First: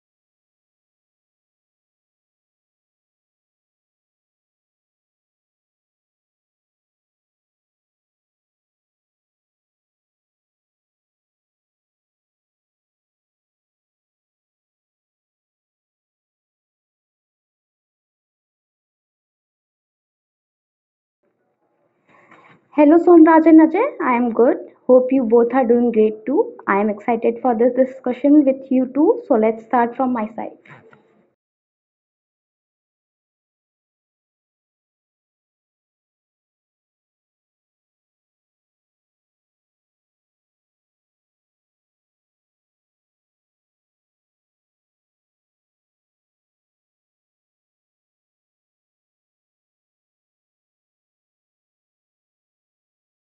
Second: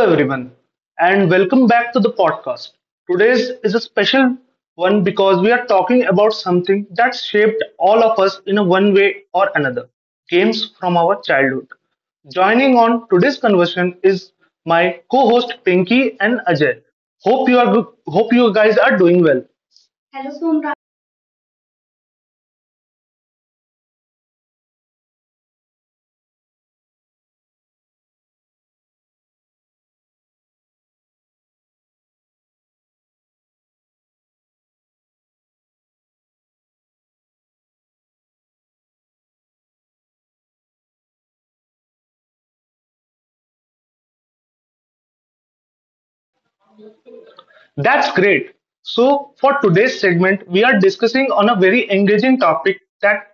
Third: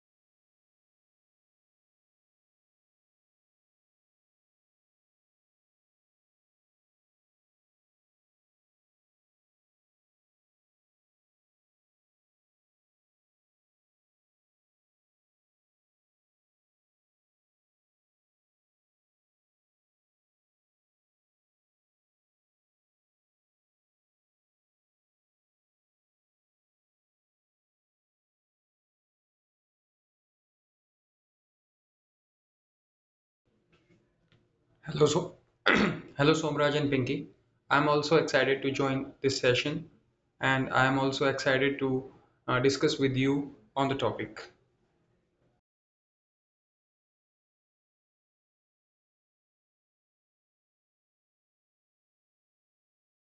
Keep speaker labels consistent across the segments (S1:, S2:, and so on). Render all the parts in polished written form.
S1: everyone, and welcome back to the podcast. Today's is a special one because we are talking about something that shaped all of us in a one way or another games from our childhood. Joining on today's conversation is my co host Pinky and Ajay. Hope you, are, hope you guys are doing well.
S2: Hello Somraj and Ajay, I am good. Hope you both are doing great too. I am excited for this discussion with you too. So let's start from my side.
S3: Hello, hello, Somraj and Pinky. I'm also excited to join this session, and I am also excited to discuss with you on the topic.
S1: That's great. So for today's segment, we are discussing on a very engaging topic that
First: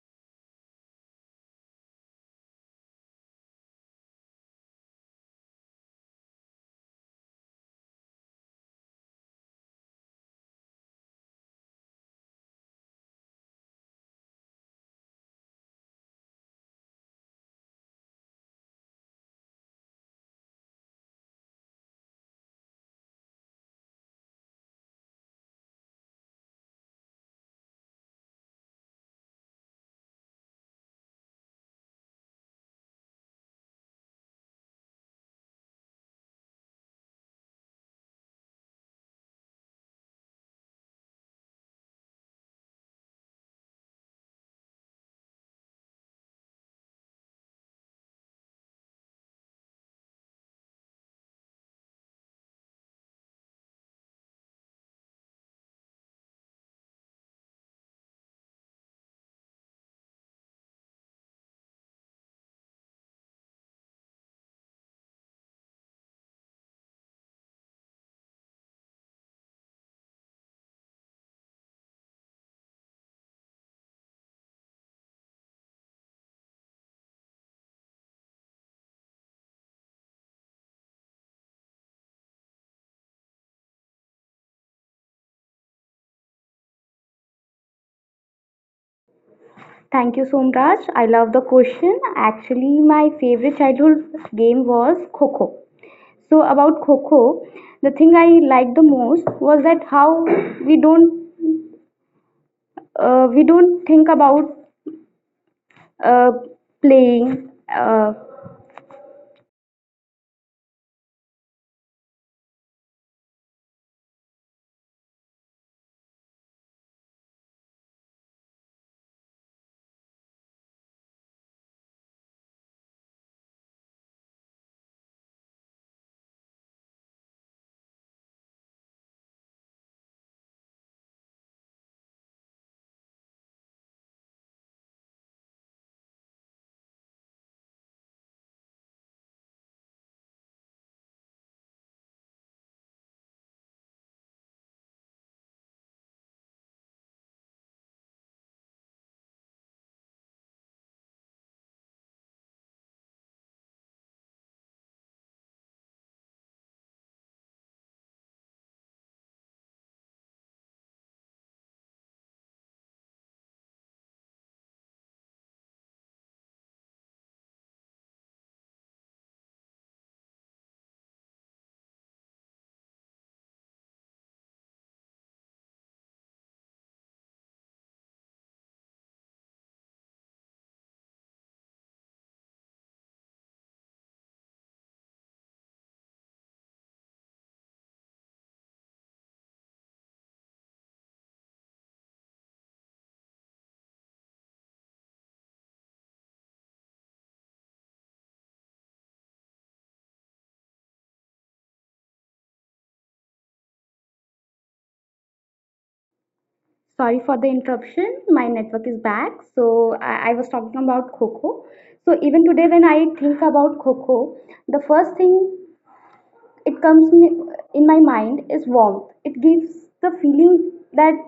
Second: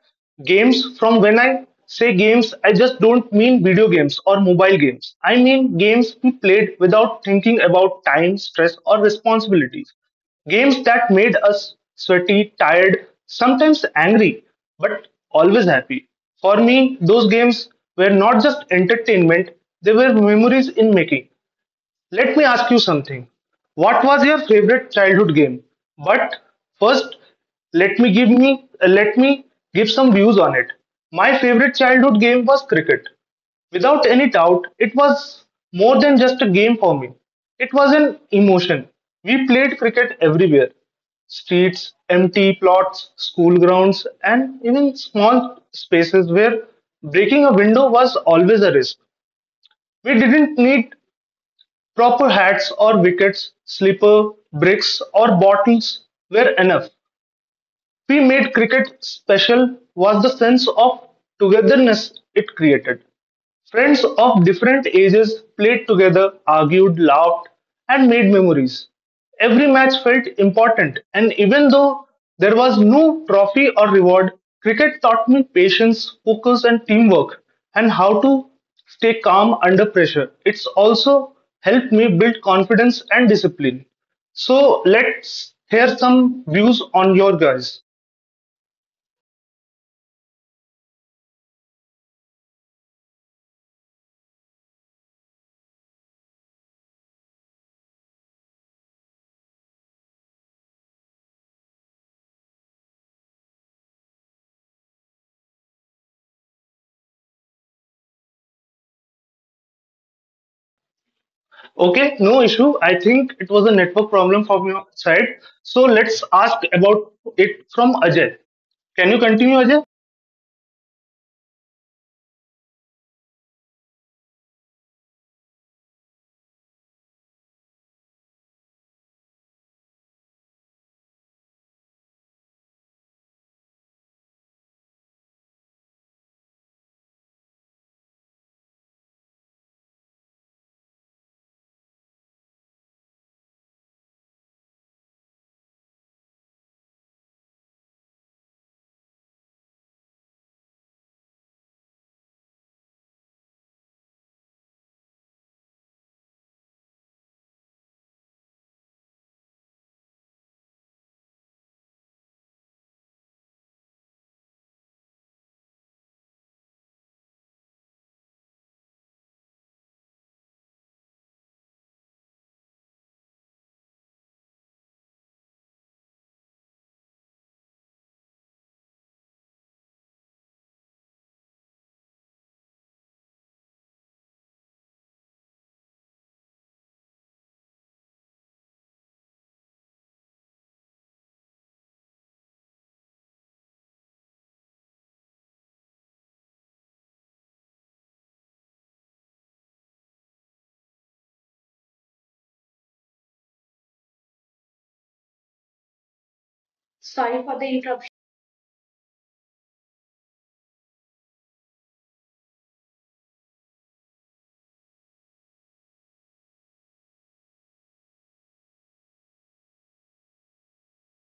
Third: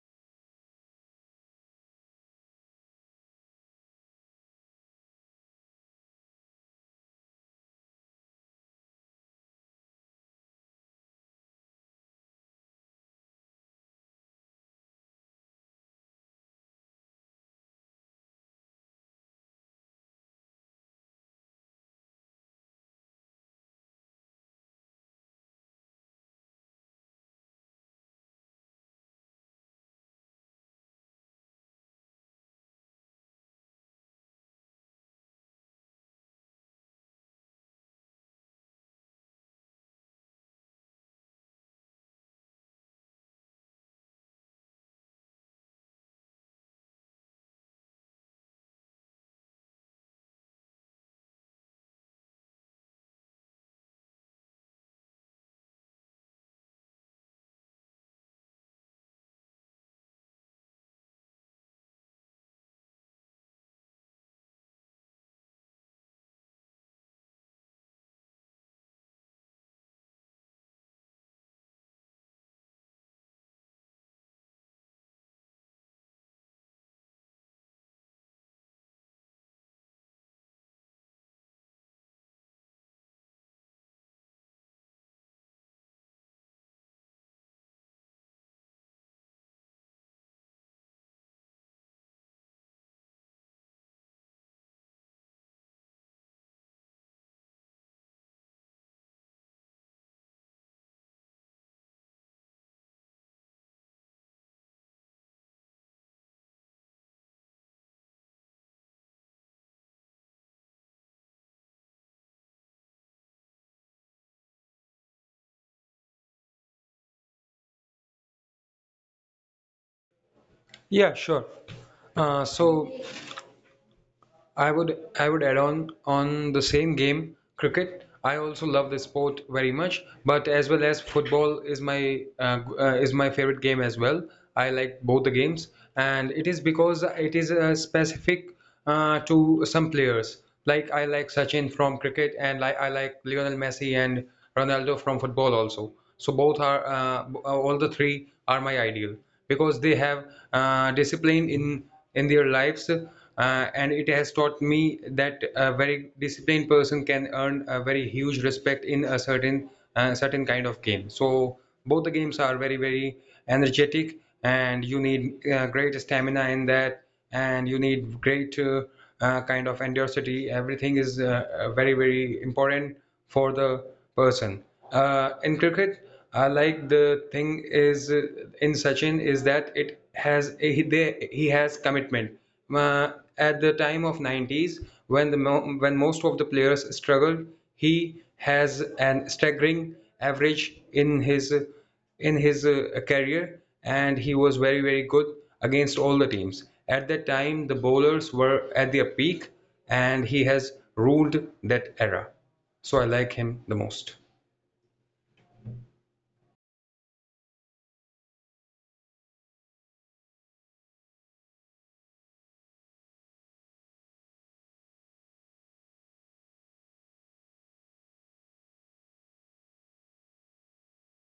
S1: games from when I say games, I just don't mean video games or mobile games. I mean games we played without thinking about time, stress, or responsibilities. Games that made us sweaty, tired, sometimes angry, but always happy. For me, those games were not just entertainment, they were memories in making. Let me ask you something. What was your favorite childhood game? But first, let me give some views on it. My favorite childhood game was cricket. Without any doubt, it was more than just a game for me. It was an emotion. We played cricket everywhere. Streets, empty plots, school grounds, and even small spaces where breaking a window was always a risk. We didn't need proper hats or wickets, slippers, bricks or bottles were enough we made cricket special was the sense of togetherness it created. Friends of different ages played together, argued, laughed, and made memories. Every match felt important, and even though there was no trophy or reward, cricket taught me patience, focus, and teamwork, and how to stay calm under pressure. It's also helped me build confidence and discipline. So, let's hear some views on your guys.
S2: Thank you Somraj. I love the question. Actually, my favorite childhood game was Kho Kho. So about Kho Kho, the thing I liked the most was that how we don't we don't think about uh, playing
S1: Okay, no issue. I think it was a network problem from your side. So let's ask about it from Ajay. Can you continue, Ajay?
S3: Yeah, sure. So I would add on the same game, cricket. I also love the sport very much, but as well as football is my is my favorite game as well. I like both the games, and it is because it is specific to some players. Like I like Sachin from cricket, and like I like Lionel Messi and Ronaldo from football also. So all the three are my ideal because they have discipline in their lives, and it has taught me that a very disciplined person can earn a very huge respect in a certain kind of game. So both the games are very energetic, and you need great stamina in that, and you need great kind of endurance. Everything is very, very important for the person. In cricket, I like the thing is in Sachin is that it has he, they, he has commitment. At the time of 90s, when the when most of the players struggled, he has an staggering average in his in his career, and he was very good against all the teams. At that time the bowlers were at their peak, and he has ruled that era, so I like him the most.
S2: sorry
S1: Sorry
S2: for
S1: for
S2: the
S1: the interruption.
S2: interruption. My network is back. So I was talking about Coco. So even today, when I think about Coco, the first thing it comes me- in my mind is warmth. It gives the feeling that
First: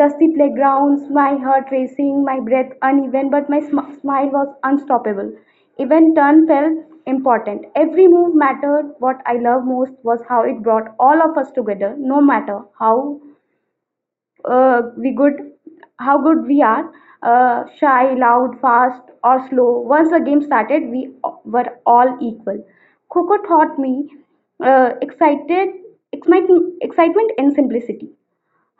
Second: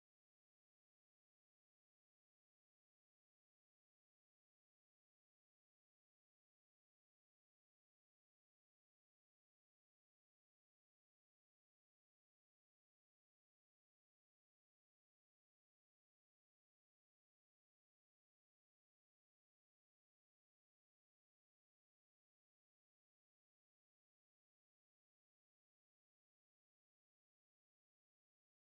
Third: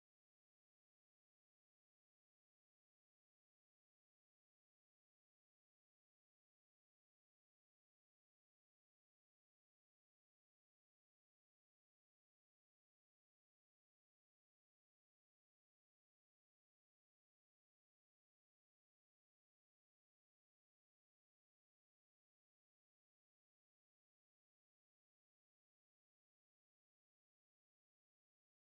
S2: dusty playgrounds, my heart racing, my breath uneven, but my smile was unstoppable. Even turn felt important. Every move mattered. What I love most was how it brought all of us together, no matter how we good how good we are, shy, loud, fast, or slow. Once the game started, we were all equal. Coco taught me uh, excited excitement and simplicity,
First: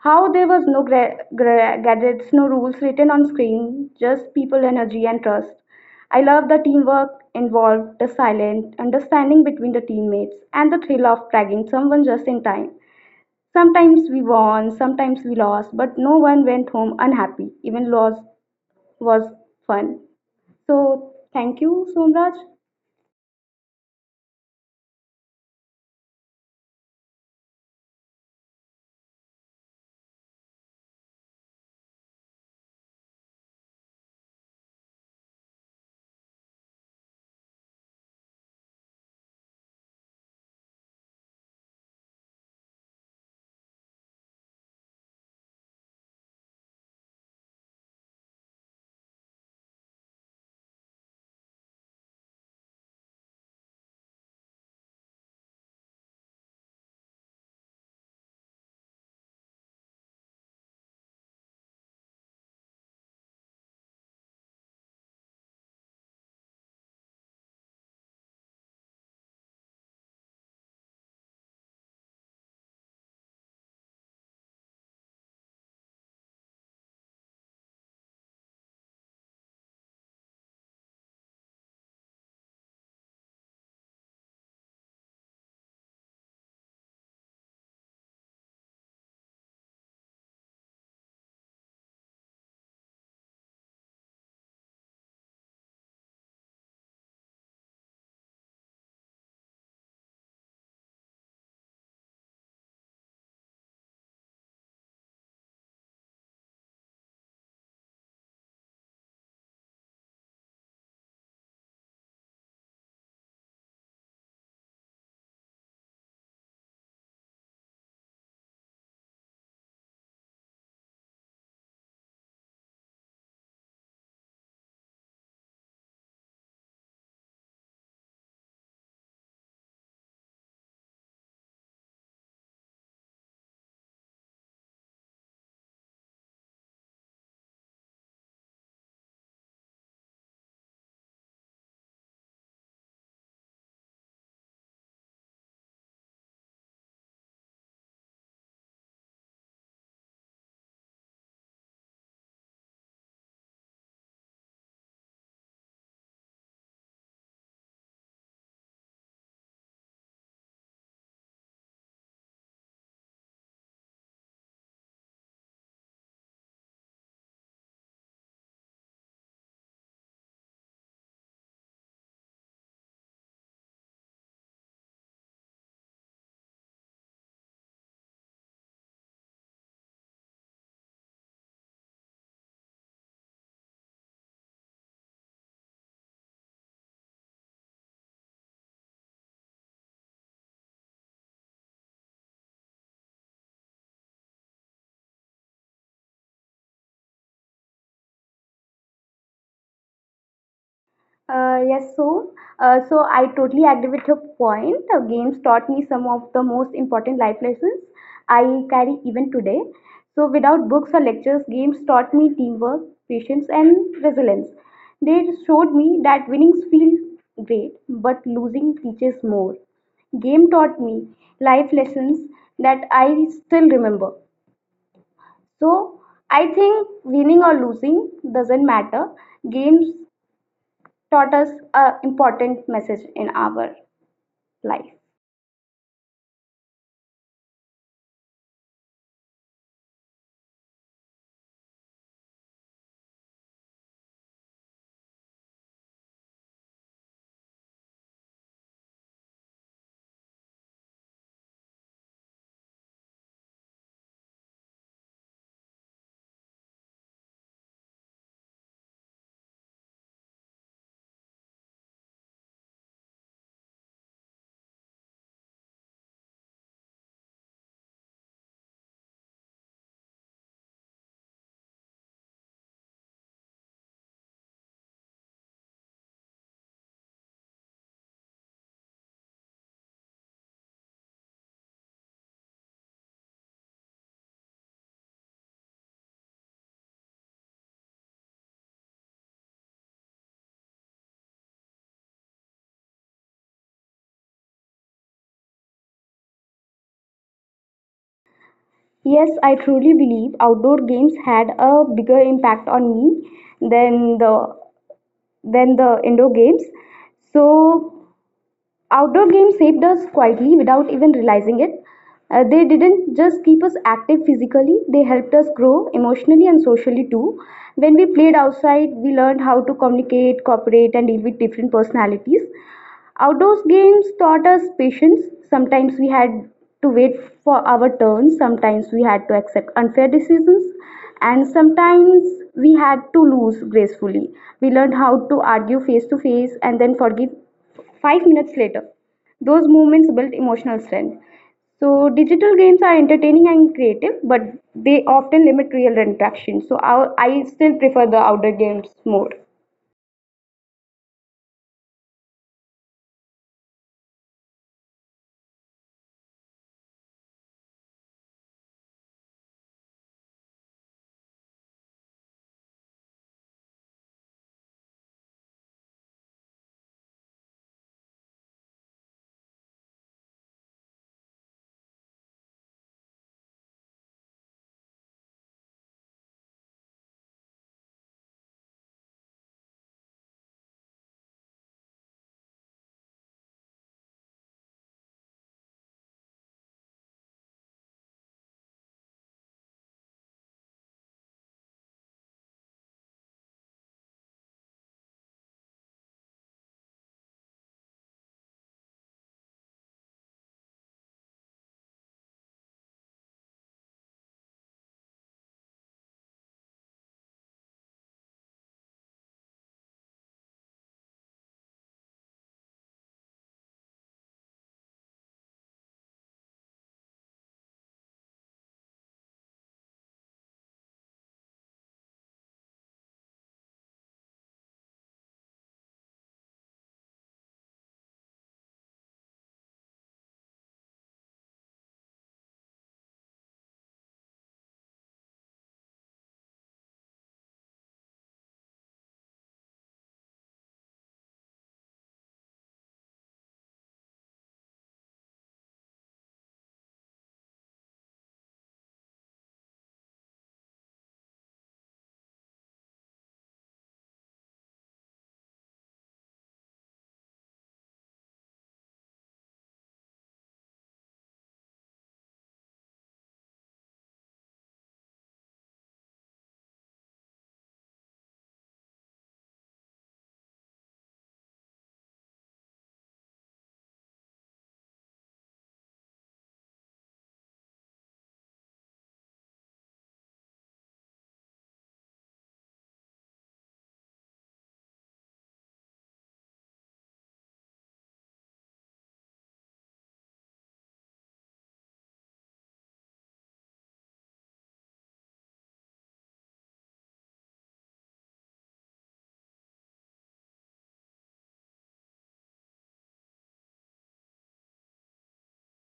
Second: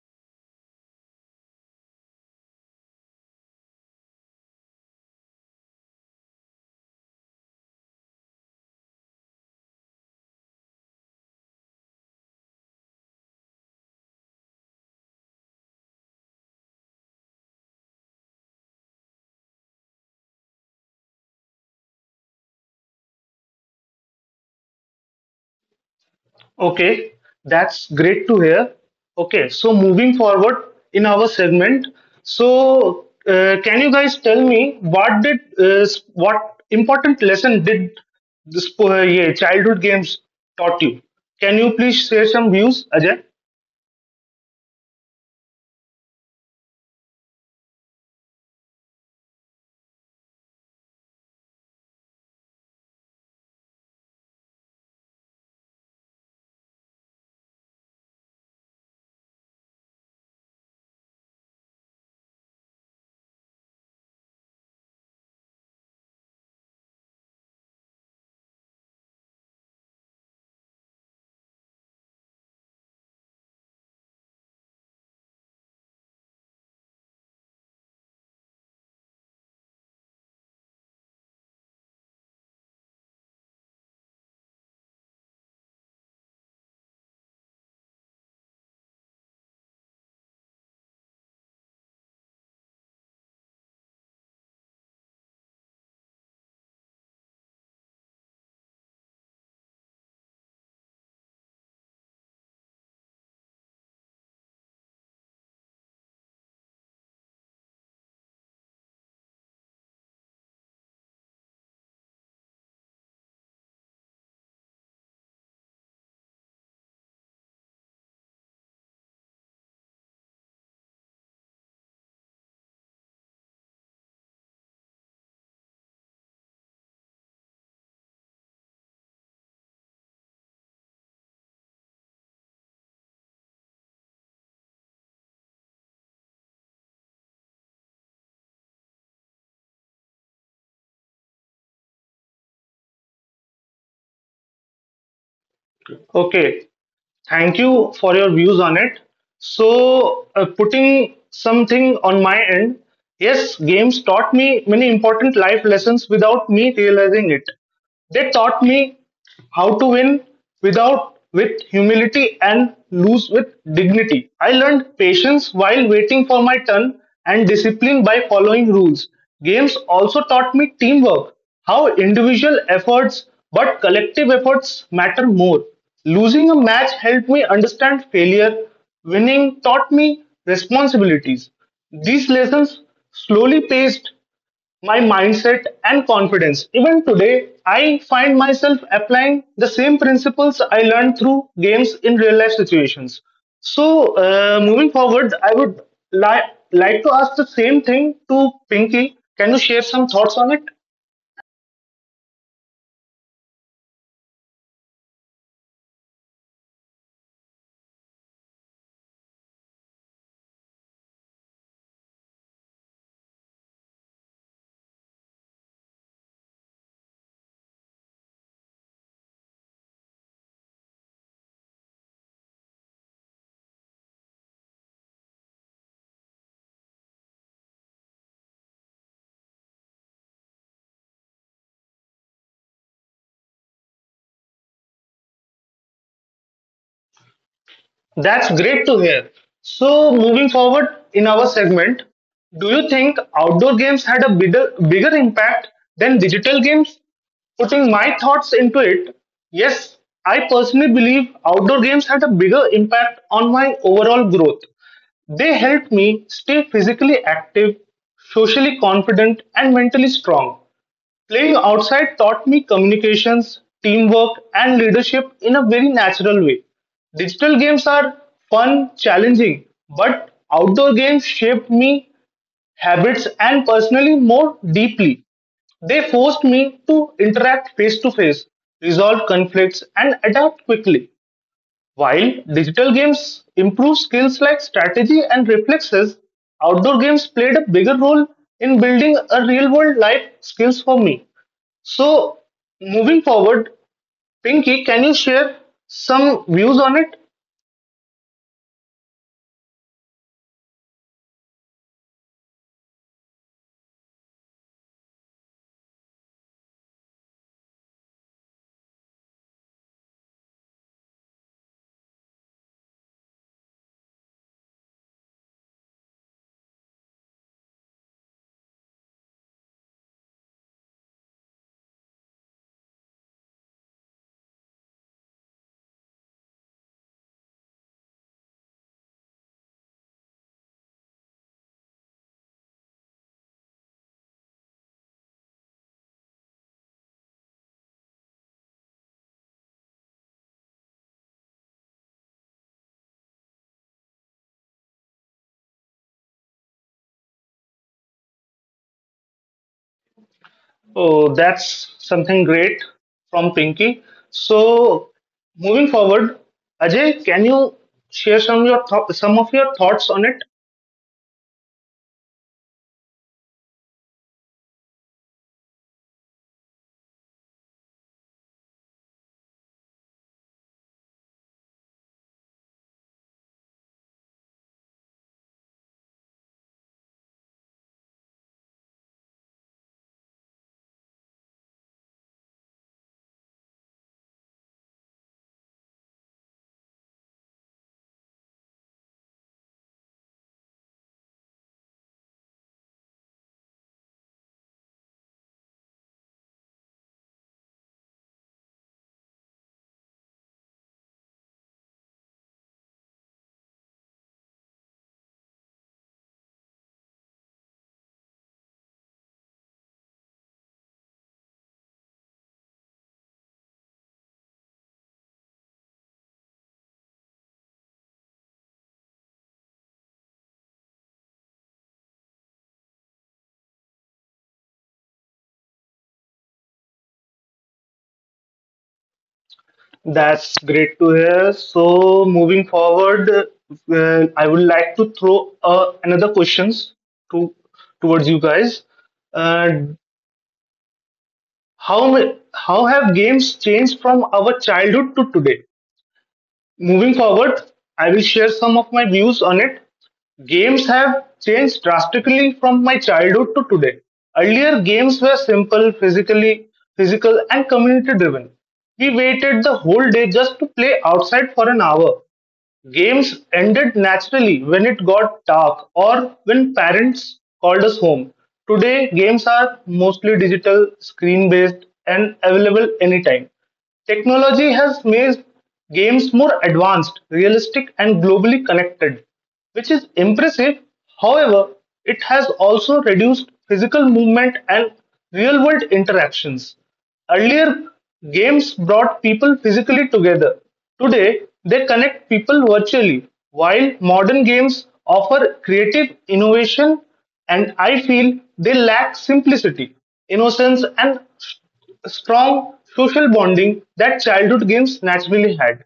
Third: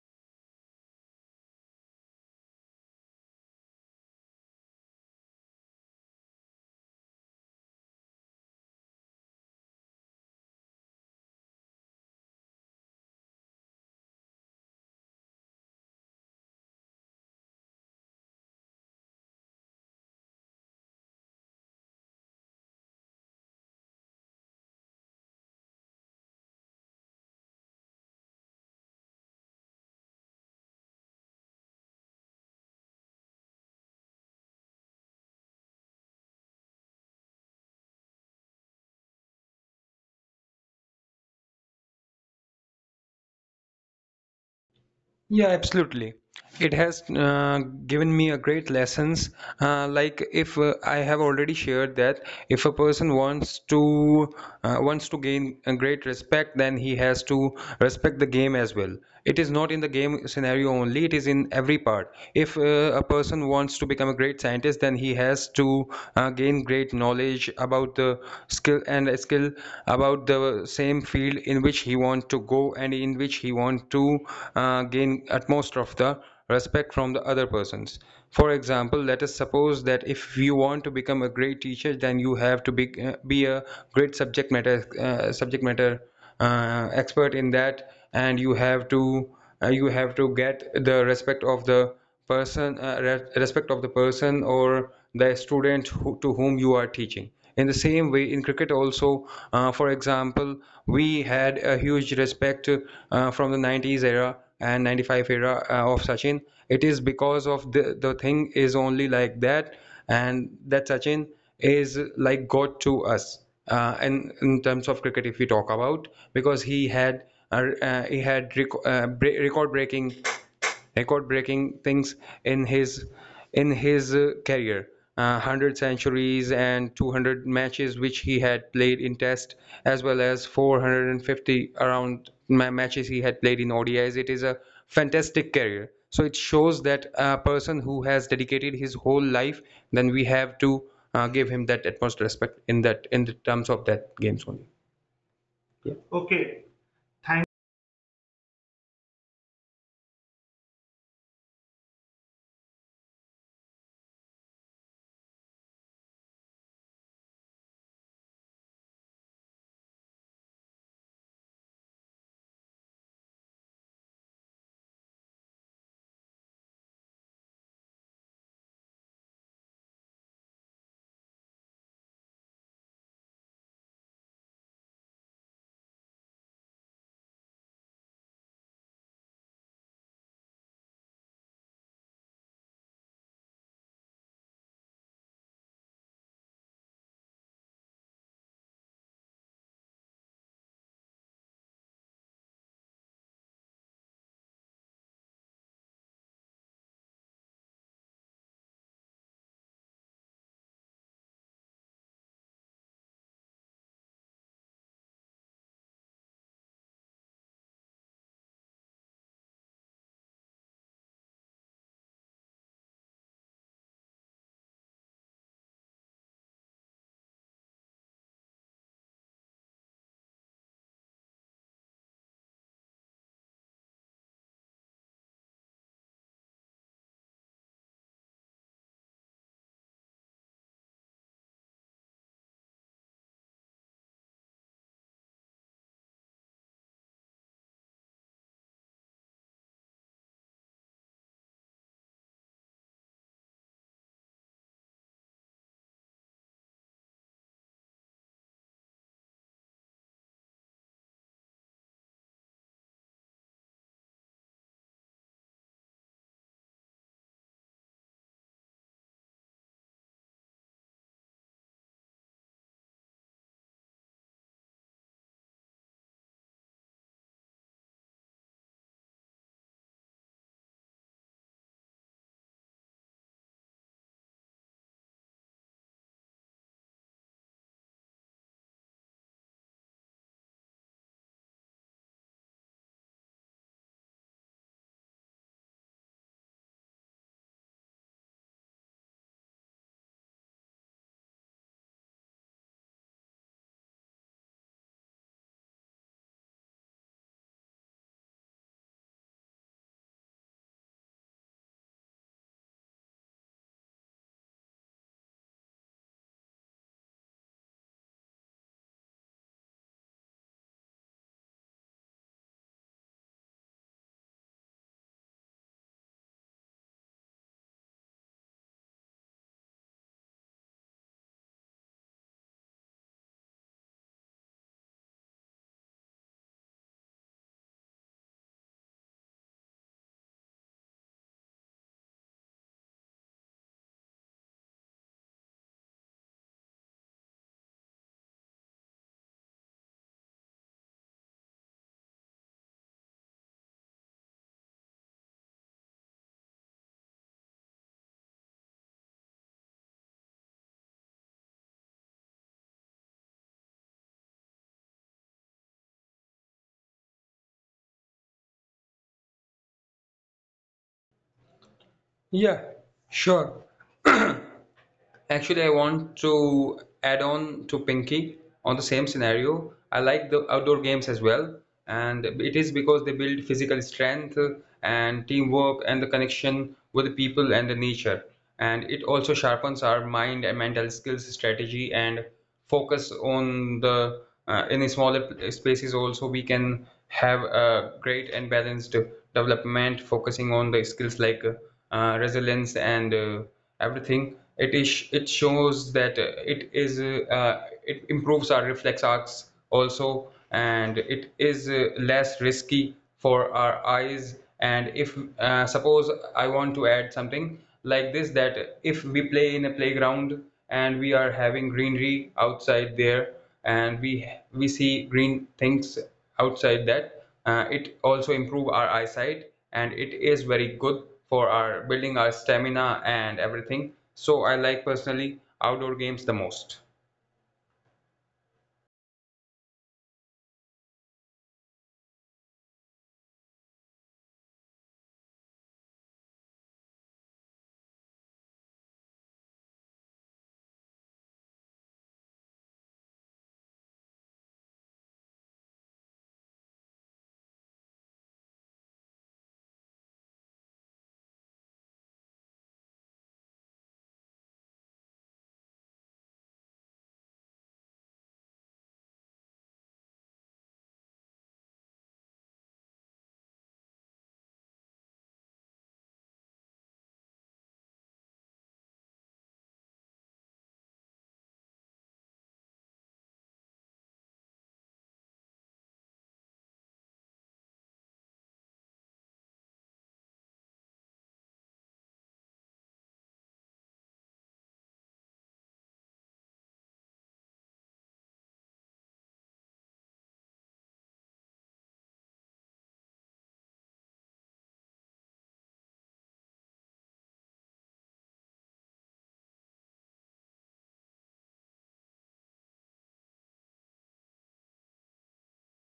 S2: how there was no gadgets, no rules written on screen, just people, energy, and trust. I love the teamwork involved, the silent understanding between the teammates, and the thrill of tagging someone just in time. Sometimes we won, sometimes we lost, but no one went home unhappy. Even loss was fun. So, thank you, Somraj.
S1: Okay, that's great to hear. Okay, so moving forward in our segment, can you guys tell me what important lesson did this yeah, childhood games taught you? Can you please share some views, Ajay?
S3: Yeah, absolutely. It has given me a great lessons. Like if I have already shared that if a person wants to gain a great respect, then he has to respect the game as well. It is not in the game scenario only; it is in every part. If a person wants to become a great scientist, then he has to gain great knowledge about the skill and skill about the same field in which he wants to go, and in which he wants to gain utmost of the respect from the other persons. For example, let us suppose that if you want to become a great teacher, then you have to be a great subject matter expert in that, and you have to get the respect of the respect of the person or the student who, to whom you are teaching. In the same way in cricket also, for example, we had a huge respect from the 90s era and 95 era of Sachin. It is because of the thing is only like that, and that Sachin is like God to us. And in terms of cricket, if we talk about, because he had rec- bre- record breaking things in his in his career, 100 centuries and 200 matches which he had played in test, as well as 450 around matches he had played in ODIs. It is a fantastic career, so it shows that a person who has dedicated his whole life, then we have to give him that utmost respect in that, in the terms of that games only. Yeah. Okay,
S1: Okay,
S3: thank.
S1: thank you for your views on it. So, putting something on my end, yes, games taught me many important life lessons without me realizing it. They taught me how to win without with humility and lose with dignity. I learned patience while waiting for my turn and discipline by following rules. Games also taught me teamwork, how individual efforts but collective efforts matter more. Losing a match helped me understand failure. Winning taught me responsibilities. These lessons slowly paced my mindset and confidence. Even today, I find myself applying the same principles I learned through games in real life situations. So, moving forward, I would like to ask the same thing to Pinky. Can you share some thoughts on it?
S2: Uh, yes, so so I totally agree with your point. Games taught me some of the most important life lessons I carry even today. So without books or lectures, games taught me teamwork, patience, and resilience. They showed me that winnings feel great, but losing teaches more. Game taught me life lessons that I still remember. So I think winning or losing doesn't matter. Games taught us a important message in our life.
S1: That's great to hear. So, moving forward in our segment, do you think outdoor games had a bigger impact than digital games? Putting my thoughts into it, yes, I personally believe outdoor games had a bigger impact on my overall growth. They helped me stay physically active, socially confident, and mentally strong. Playing outside taught me communications, teamwork, and leadership in a very natural way. Digital games are fun, challenging, but outdoor games shaped me habits and personally more deeply. They forced me to interact face to face, resolve conflicts, and adapt quickly. While digital games improve skills like strategy and reflexes, outdoor games played a bigger role in building a real world life skills for me. So, moving forward, Pinky, can you share some views on it?
S2: Yes, I truly believe outdoor games had a bigger impact on me than the indoor games. So outdoor games saved us quietly without even realizing it. They didn't just keep us active physically, they helped us grow emotionally and socially too. When we played outside, we learned how to communicate, cooperate, and deal with different personalities. Outdoors games taught us patience. Sometimes we had to wait for our turn, sometimes we had to accept unfair decisions, and sometimes we had to lose gracefully. We learned how to argue face to face and then forgive 5 minutes later. Those moments built emotional strength. So, digital games are entertaining and creative, but they often limit real interaction. So, our, I still prefer the outdoor games more.
S1: Oh, that's something great from Pinky. So, moving forward, Ajay, can you share some of your thoughts on it?
S3: Yeah, sure. Actually, I want to add on to Pinky on the same scenario. I like the outdoor games as well, and it is because they build physical strength and teamwork and the connection with the people and the nature. And it also sharpens our mind and mental skills, strategy, and focus on the in smaller spaces also. We can have a great and balanced development focusing on the skills like resilience and everything. It is it shows that it improves our reflex arcs also, and it is less risky for our eyes. And if suppose I want to add something like this, that if we play in a playground and we are having greenery outside there, and we see green things outside, that it also improves our eyesight, and it is very good for our building our stamina and everything. So I like personally outdoor games the most.
S1: That's great to hear. So, moving forward, I would like to throw another questions to towards you guys. Uh, how ma- how have games changed from our childhood to today? Moving forward, I will share some of my views on it. Games have changed drastically from my childhood to today. Earlier games were simple, physical and community driven. We waited the whole day just to play outside for an hour. Games ended naturally when it got dark or when parents called us home. Today, games are mostly digital, screen based, and available anytime. Technology has made games more advanced, realistic, and globally connected which is impressive. However, it has also reduced physical movement and real world interactions. Earlier, games brought people physically together. Today, they connect people virtually, while modern games offer creative innovation and I feel they lack simplicity, innocence, and strong social bonding that childhood games naturally had.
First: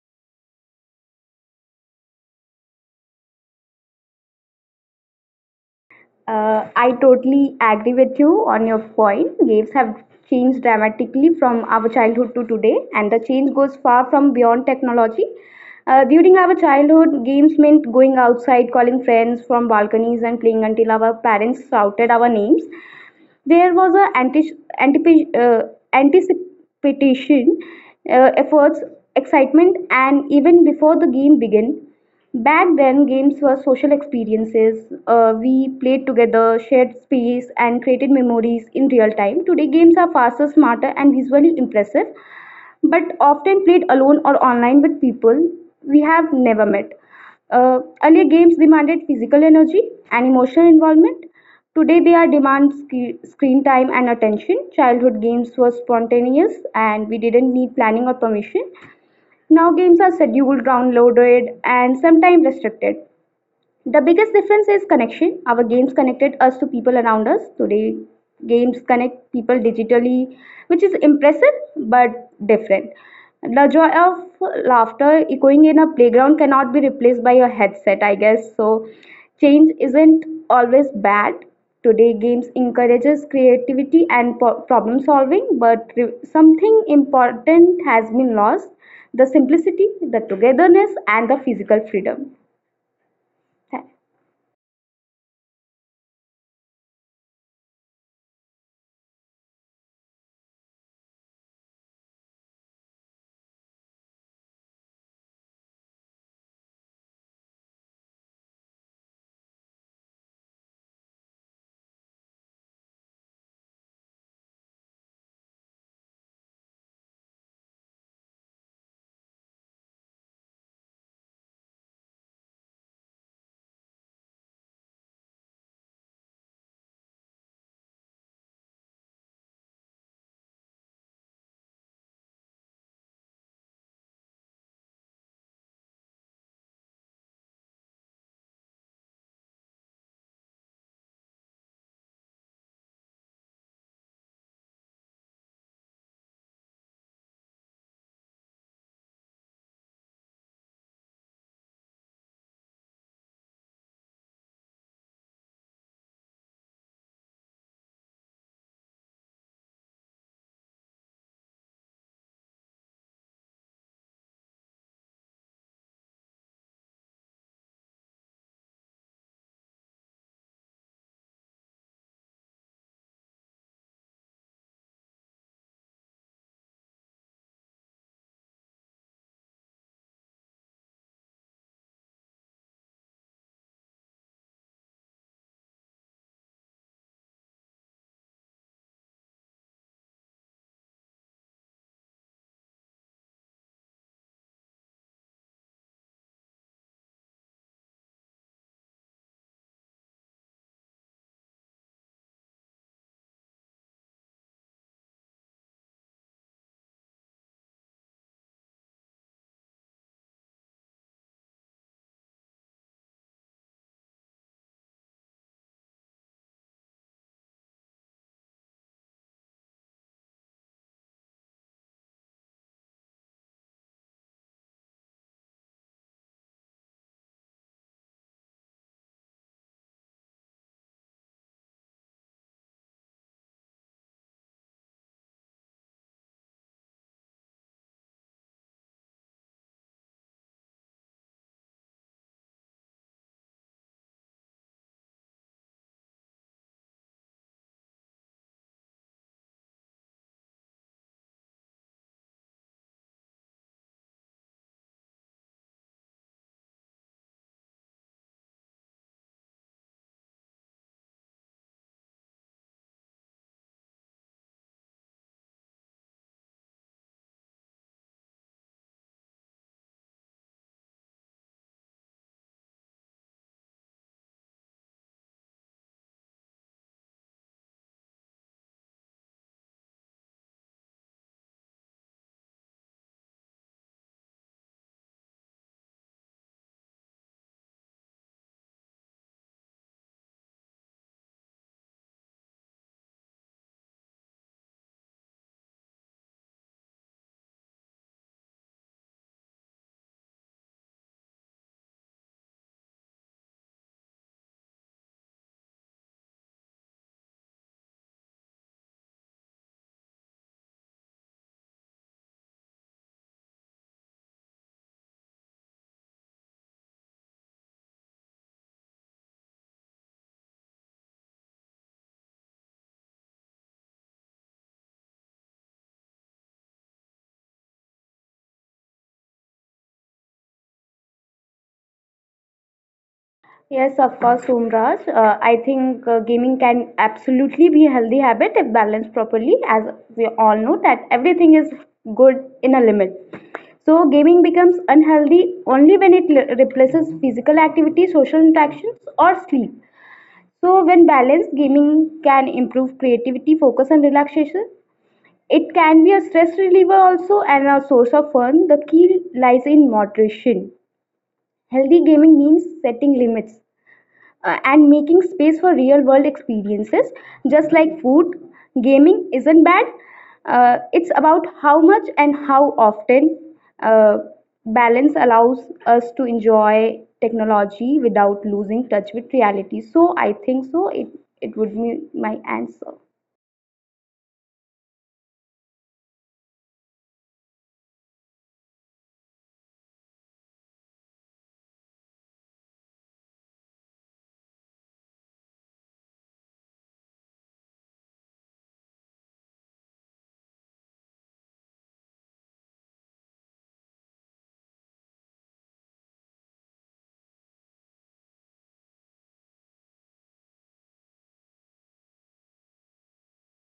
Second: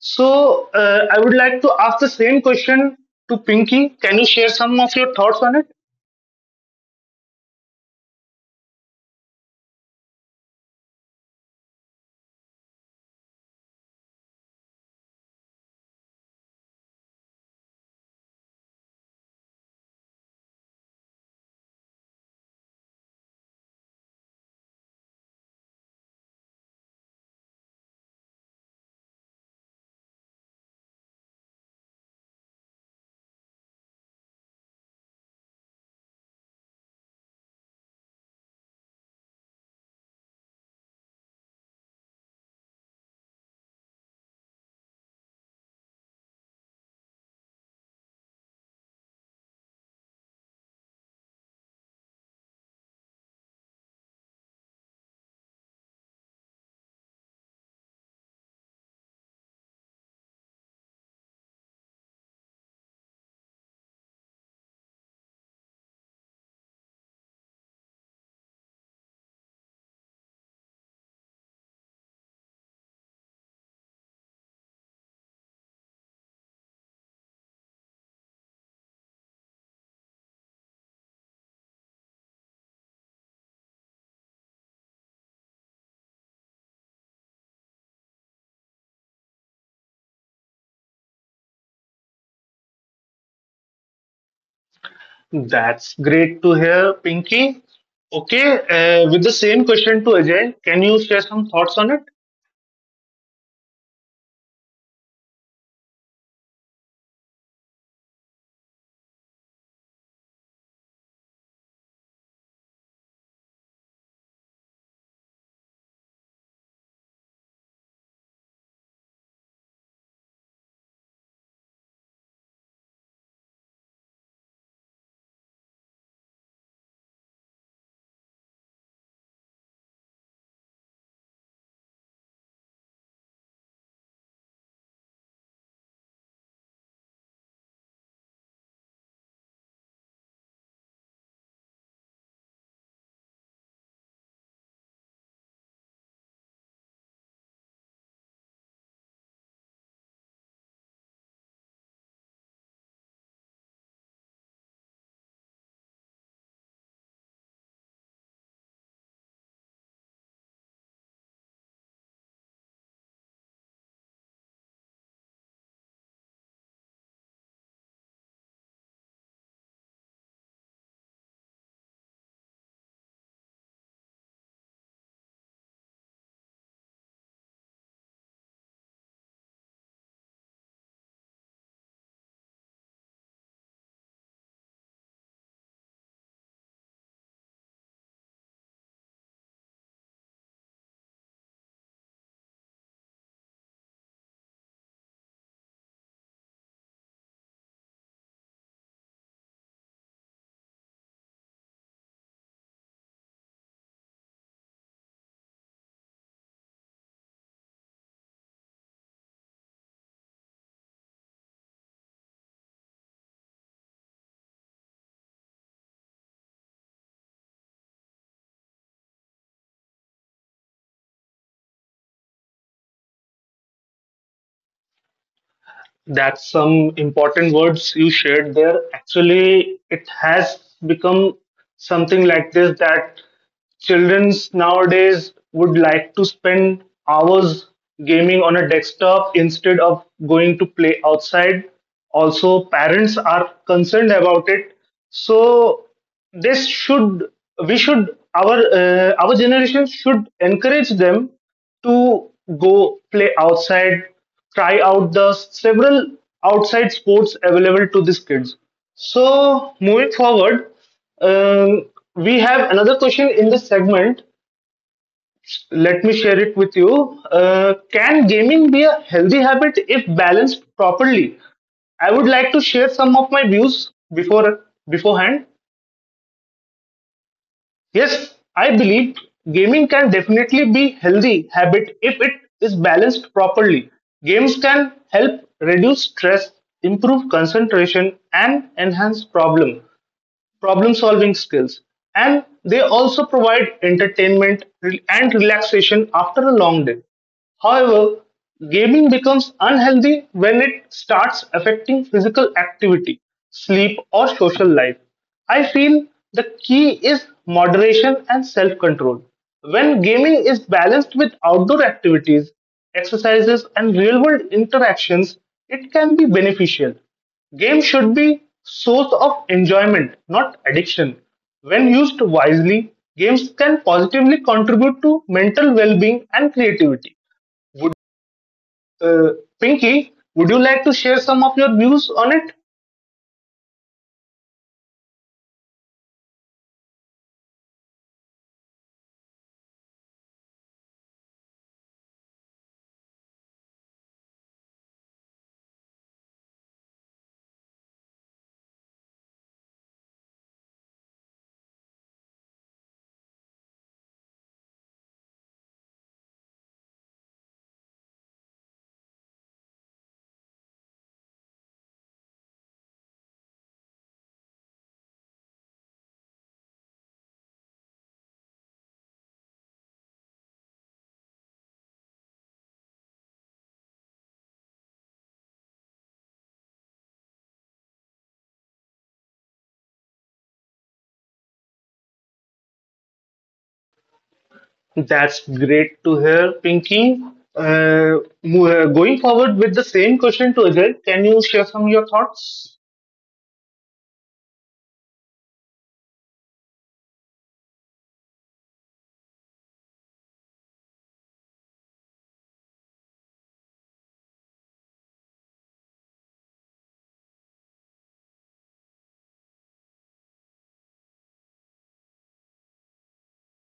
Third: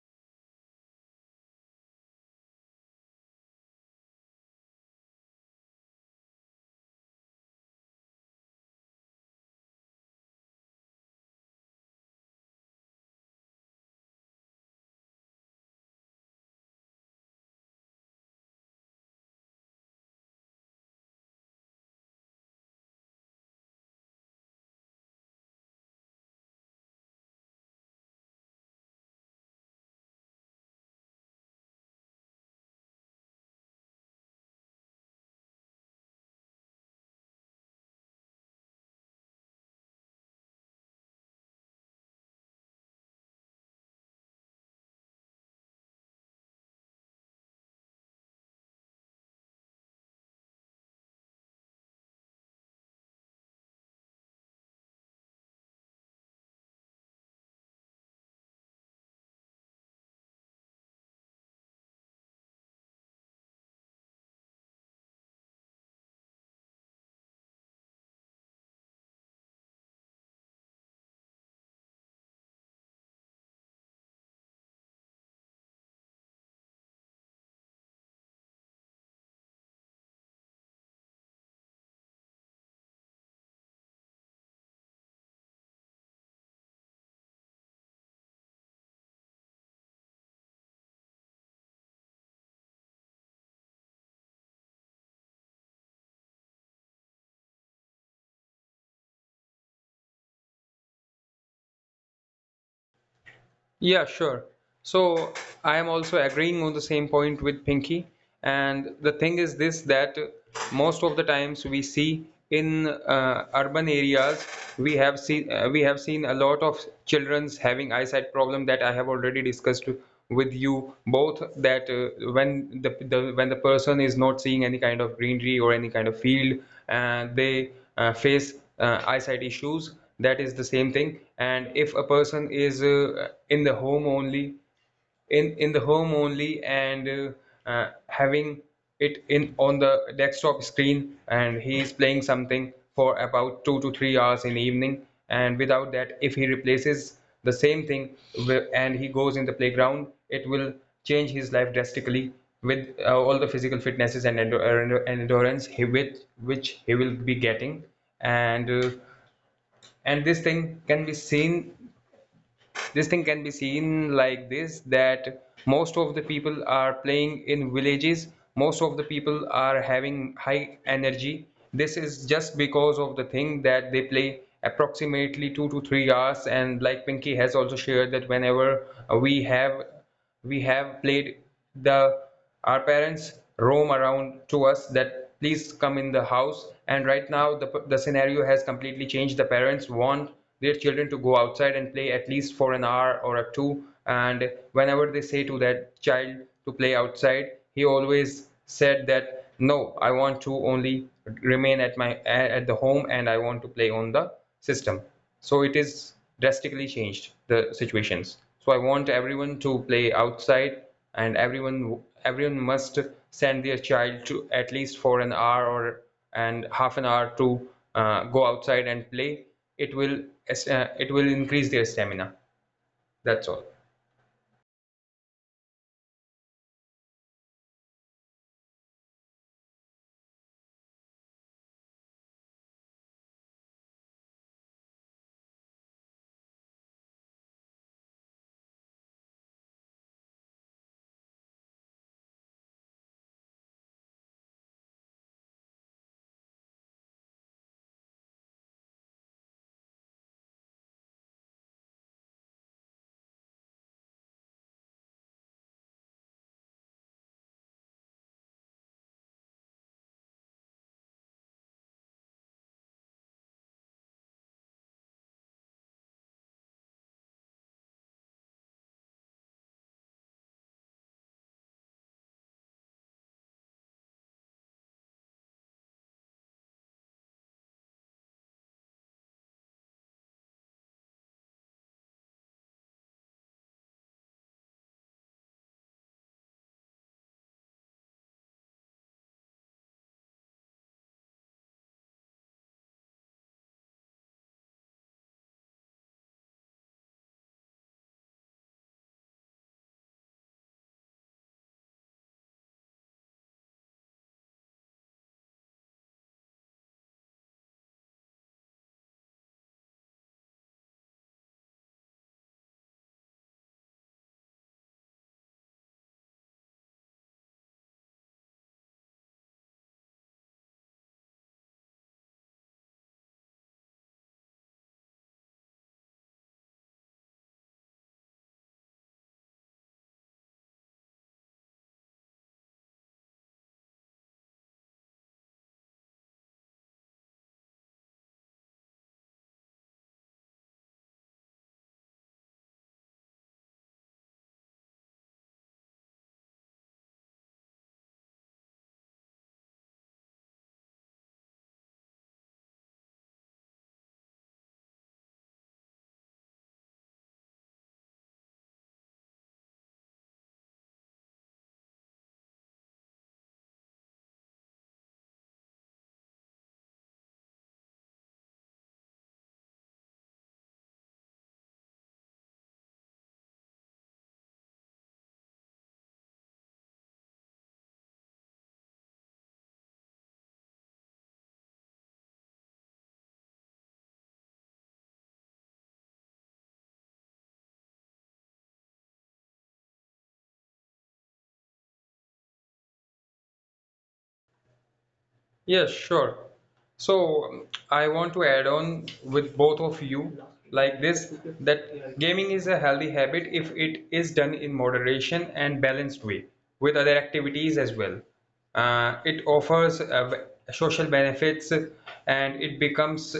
S1: So I would like to ask the same question to Pinky. Can you share some of your thoughts on it?
S2: I totally agree with you on your point. Games have changed dramatically from our childhood to today, and the change goes far from beyond technology. During our childhood, games meant going outside, calling friends from balconies, and playing until our parents shouted our names. There was an antipi- uh, anticipation, efforts, excitement, and even before the game began, back then games were social experiences. We played together, shared space, and created memories in real time. Today, games are faster, smarter, and visually impressive but often played alone or online with people we have never met. Earlier games demanded physical energy and emotional involvement. Today they are demand screen time and attention. Childhood games were spontaneous and we didn't need planning or permission. Now games are scheduled, downloaded, and sometimes restricted. The biggest difference is connection. Our games connected us to people around us. Today, games connect people digitally, which is impressive but different. The joy of laughter echoing in a playground cannot be replaced by a headset, I guess. So, change isn't always bad. Today, games encourages creativity and problem solving, but something important has been lost: the simplicity, the togetherness, and the physical freedom. Tha-
S1: That's great to hear, Pinky. Okay, with the same question to Ajay, can you share some thoughts on it?
S3: Yeah, sure. So I am also agreeing on the same point with Pinky. And the thing is this, that most of the times we see in urban areas, we have seen a lot of children's having eyesight problem, that I have already discussed with you both, that when the when the person is not seeing any kind of greenery or any kind of field, and they face eyesight issues. That is the same thing. And if a person is in the home only, in the home only, and having it in on the desktop screen, and he is playing something for about 2 to 3 hours in the evening, and without that, if he replaces the same thing and he goes in the playground, it will change his life drastically with all the physical fitnesses and, and endurance he with which he will be getting. And this thing can be seen, like this, that most of the people are playing in villages. Most of the people are having high energy. This is just because of the thing that they play approximately 2 to 3 hours. And like Pinky has also shared that whenever uh, we have we have played, the our parents roam around to us, that please come in the house. And right now, the scenario has completely changed. The parents want their children to go outside and play at least for an hour or a two, and whenever they say to that child to play outside, he always said that no, I want to only remain at my at the home, and I want to play on the system. So it is drastically changed the situations. So I want everyone to play outside, and everyone must send their child to at least for an hour or and half an hour to go outside and play. It will it will increase their stamina. That's all.
S1: That's some important words you shared there. Actually, it has become something like this that children's nowadays would like to spend hours gaming on a desktop instead of going to play outside. Also, parents are concerned about it. So this should we should our generation should encourage them to go play outside try out the several outside sports available to these kids. So moving forward, um, we have another question in this segment. Let me share it with you. Can gaming be a healthy habit if balanced properly? I would like to share some of my views beforehand. Yes, I believe gaming can definitely be healthy habit if it is balanced properly. Games can help reduce stress, improve concentration and enhance problem solving skills, and they also provide entertainment and relaxation after a long day. However, gaming becomes unhealthy when it starts affecting physical activity, sleep, or social life. I feel the key is moderation and self control. When gaming is balanced with outdoor activities, exercises, and real world interactions, it can be beneficial. Games should be source of enjoyment, not addiction. When used wisely, games can positively contribute to mental well-being and creativity. Would uh, Pinky, would you like to share some of your views on it?
S2: Yes, of course, Somraj. I think gaming can absolutely be a healthy habit if balanced properly, as we all know that everything is good in a limit. So, gaming becomes unhealthy only when it replaces physical activity, social interactions, or sleep. So, when balanced, gaming can improve creativity, focus, and relaxation. It can be a stress reliever also and a source of fun. The key lies in moderation. Healthy gaming means setting limits and making space for real world experiences, just like food. Gaming isn't bad, it's about how much and how often. Uh, balance allows us to enjoy technology without losing touch with reality. So I think so, it would be my answer.
S1: That's great to hear, Pinky. Uh, going forward with the same question to Ajay, can you share some of your thoughts?
S3: Yes, sure. So I want to add on with both of you like this, that gaming is a healthy habit if it is done in moderation and balanced way with other activities as well. It offers social benefits, and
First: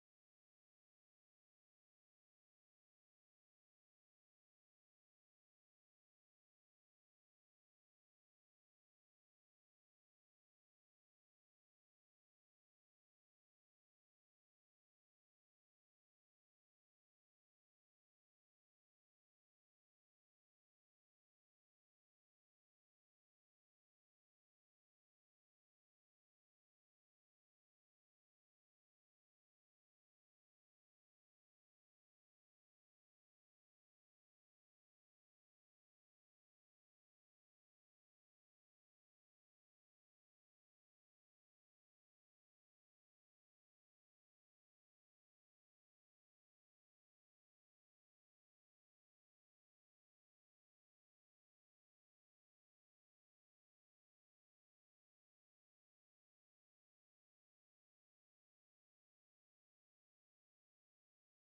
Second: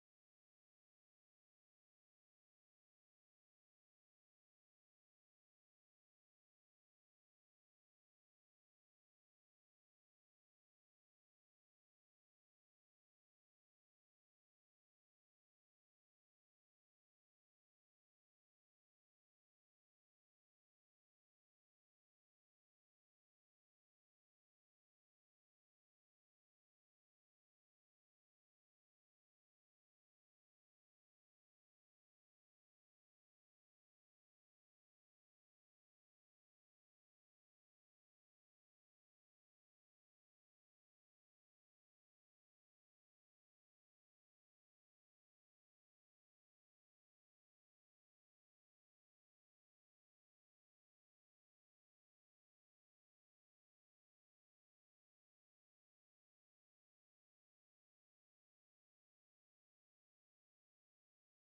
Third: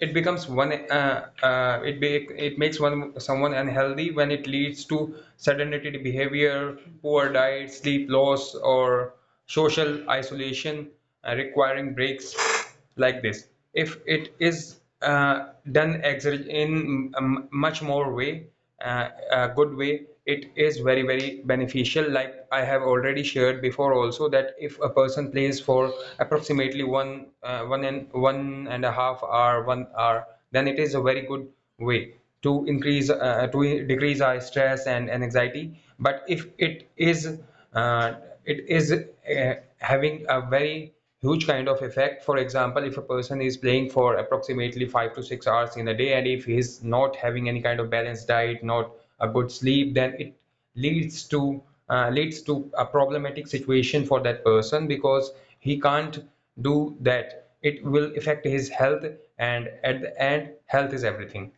S3: it becomes one it be, it makes one someone unhealthy when it leads to sedentary behavior, poor diet, sleep loss, or social isolation, requiring breaks like this. If it is in a much more way, a good way, it is very beneficial. Like I have already shared before also that if a person plays for approximately one and one and a half hour 1 hour, then it is a very good way to increase to decrease our stress and, anxiety. But if it is uh, it is uh, having a very huge kind of effect, for example, if a person is playing for approximately 5 to 6 hours in a day, and if he's not having any kind of balanced diet, not a good sleep, then it leads to a problematic situation for that person, because he can't do that. It will affect his health, and at the end health is everything.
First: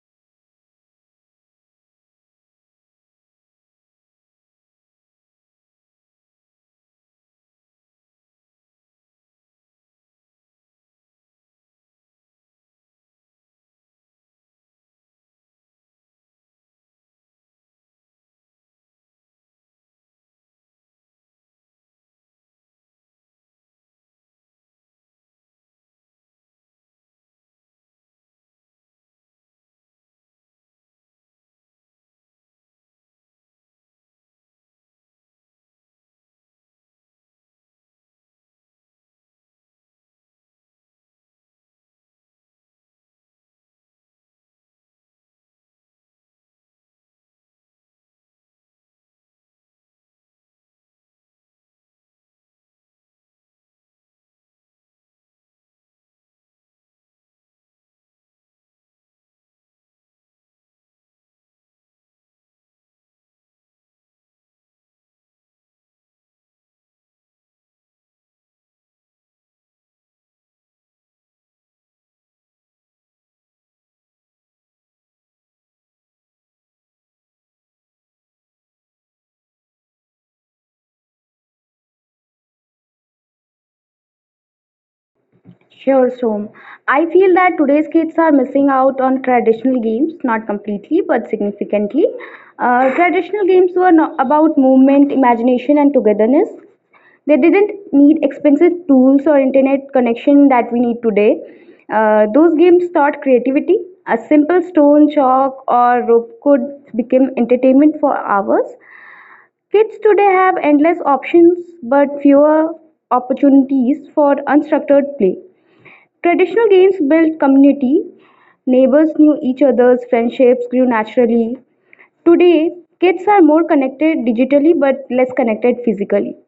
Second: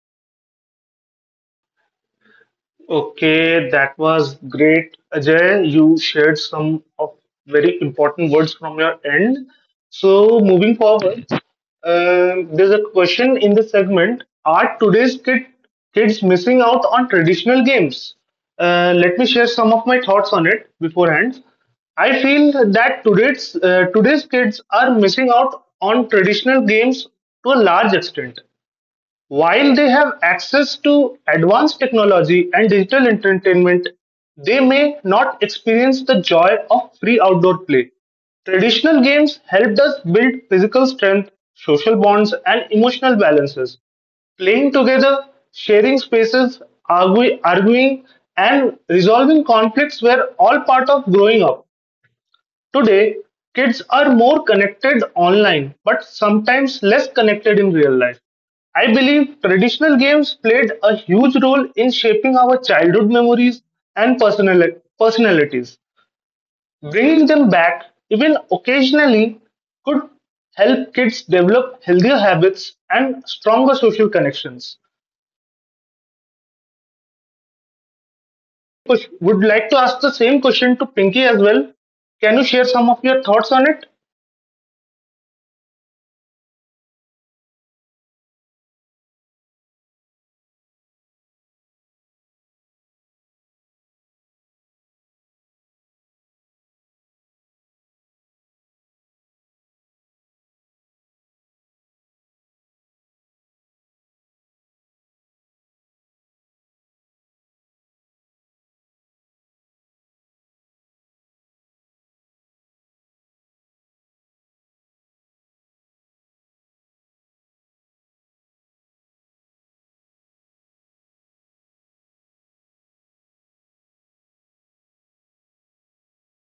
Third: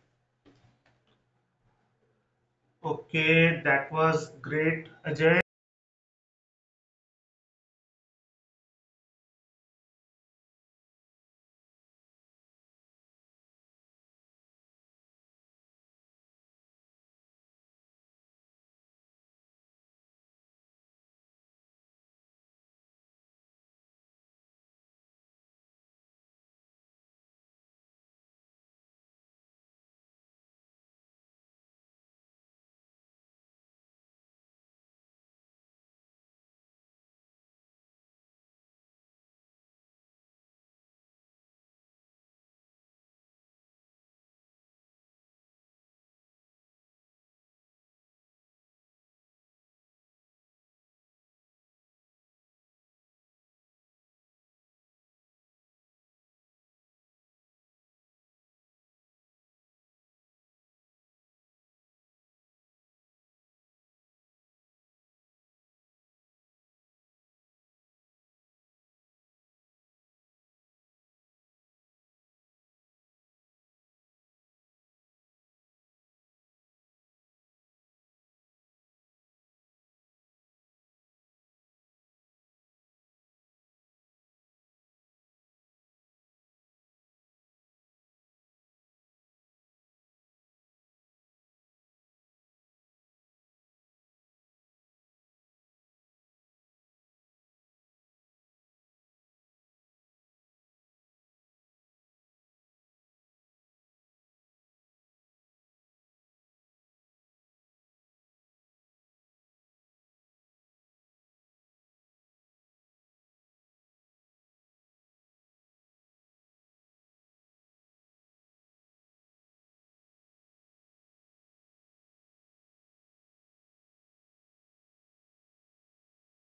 S3: Okay,
S1: Okay,
S3: that
S1: that
S3: was
S1: was
S3: great,
S1: great,
S3: Ajay.
S1: Ajay. You shared some of very important words from your end. So, moving forward, there's a question in the segment: are kids missing out on traditional games? Let me share some of my thoughts on it beforehand. I feel that today's kids are missing out on traditional games to a large extent. While they have access to advanced technology and digital entertainment, they may not experience the joy of free outdoor play. Traditional games helped us build physical strength, social bonds, and emotional balances. Playing together, sharing spaces, arguing, and resolving conflicts were all part of growing up. Today, kids are more connected online but sometimes less connected in real life. I believe traditional games played a huge role in shaping our childhood memories and personalities. Bringing them back, even occasionally, could help kids develop healthier habits and stronger social connections. Would like to ask the same question to Pinky as well. Can you share some of your thoughts on it?
S2: Sure, Som. I feel that today's kids are missing out on traditional games, not completely, but significantly. Traditional games were about movement, imagination, and togetherness. They didn't need expensive tools or internet connection that we need today. Those games taught creativity. A simple stone, chalk, or rope could become entertainment for hours. Kids today have endless options but fewer opportunities for unstructured play. Traditional games built community, neighbors knew each other's, friendships grew naturally. Today, kids are more connected digitally but less connected physically.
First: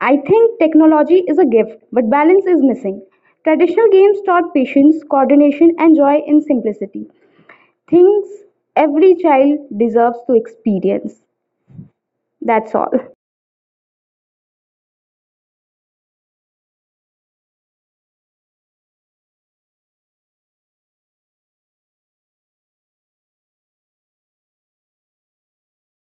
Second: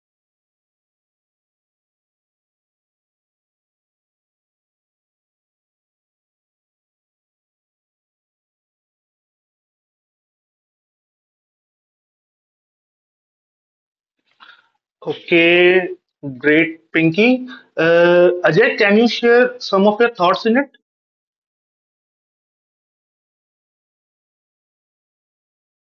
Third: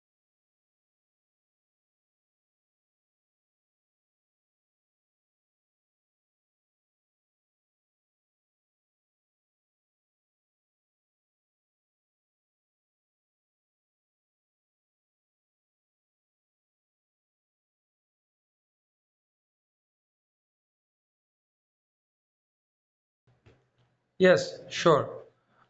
S2: I think technology is a gift, but balance is missing. Traditional games taught patience, coordination, and joy in simplicity. Things every child deserves to experience. That's all.
S1: Okay, great, Pinky. Ajay, can you share some of your thoughts in it?
S3: Yes, sure.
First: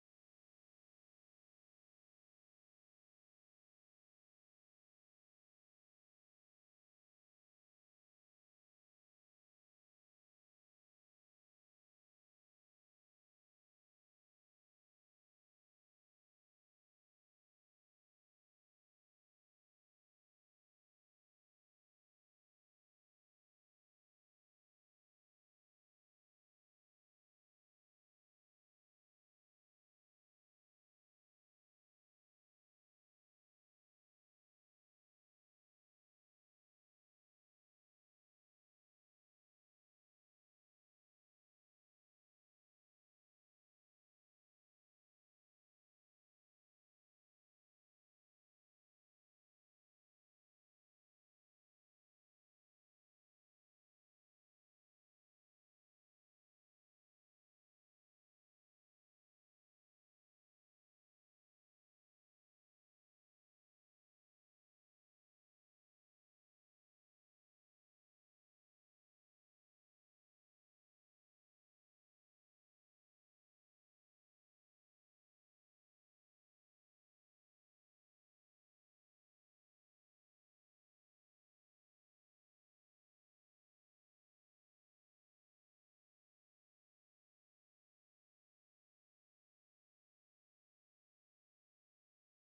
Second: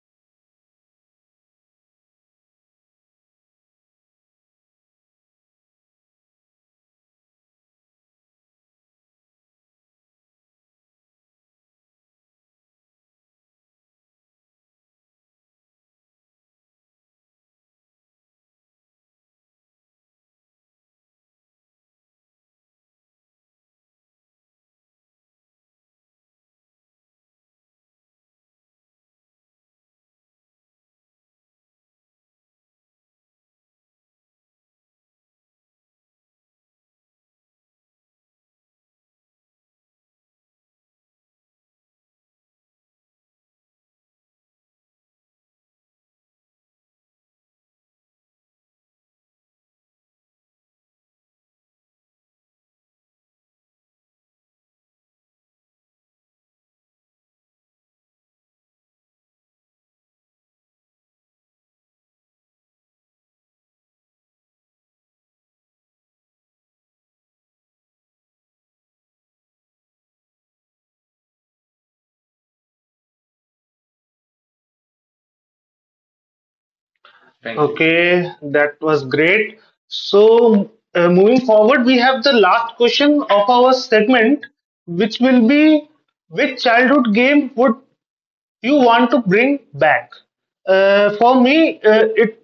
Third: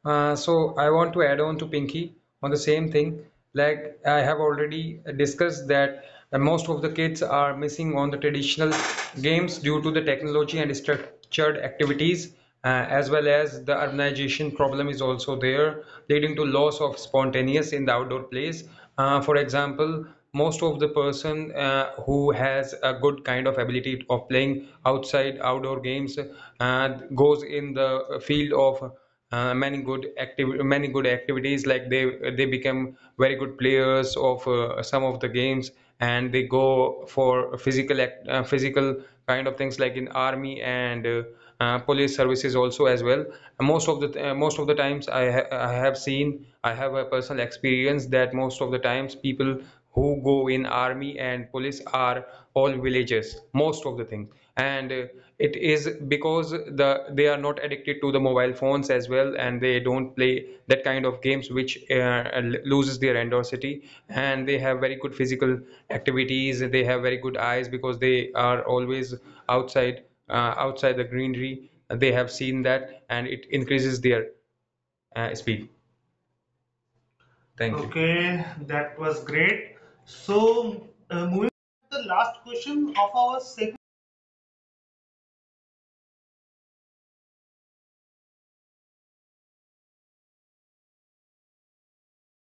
S3: So I want to add on to Pinky on the same thing. Like I have already discussed, that most of the kids are missing on the traditional games due to the technology and structured activities, as well as the urbanization problem is also there, leading to loss of spontaneous in the outdoor plays. For example, most of the person who has a good kind of ability of playing outside outdoor games, uh, goes in the field of many good activities, like they become very good players of some of the games, and they go for physical kind of things, like in army and police services also. As well, most of the times I have seen, I have a personal experience, that most of the times people who go in army and police are all villagers most of the things. And it is because they are not addicted to the mobile phones as well, and they don't play that kind of games which loses their endosity, and they have very good physical activities. They have very good eyes because they are always outside, outside the greenery they have seen that, and it increases their speed.
S1: Thank
S3: Thank
S1: you.
S3: you. Okay,
S1: Okay, that
S3: that
S1: was
S3: was
S1: great.
S3: great.
S1: So,
S3: So, moving
S1: moving
S3: to
S1: forward,
S3: the
S1: we have
S3: last
S1: the last
S3: question of
S1: question
S3: our
S1: of
S3: segment.
S1: our segment, which will be which childhood game would you want to bring back? For me, it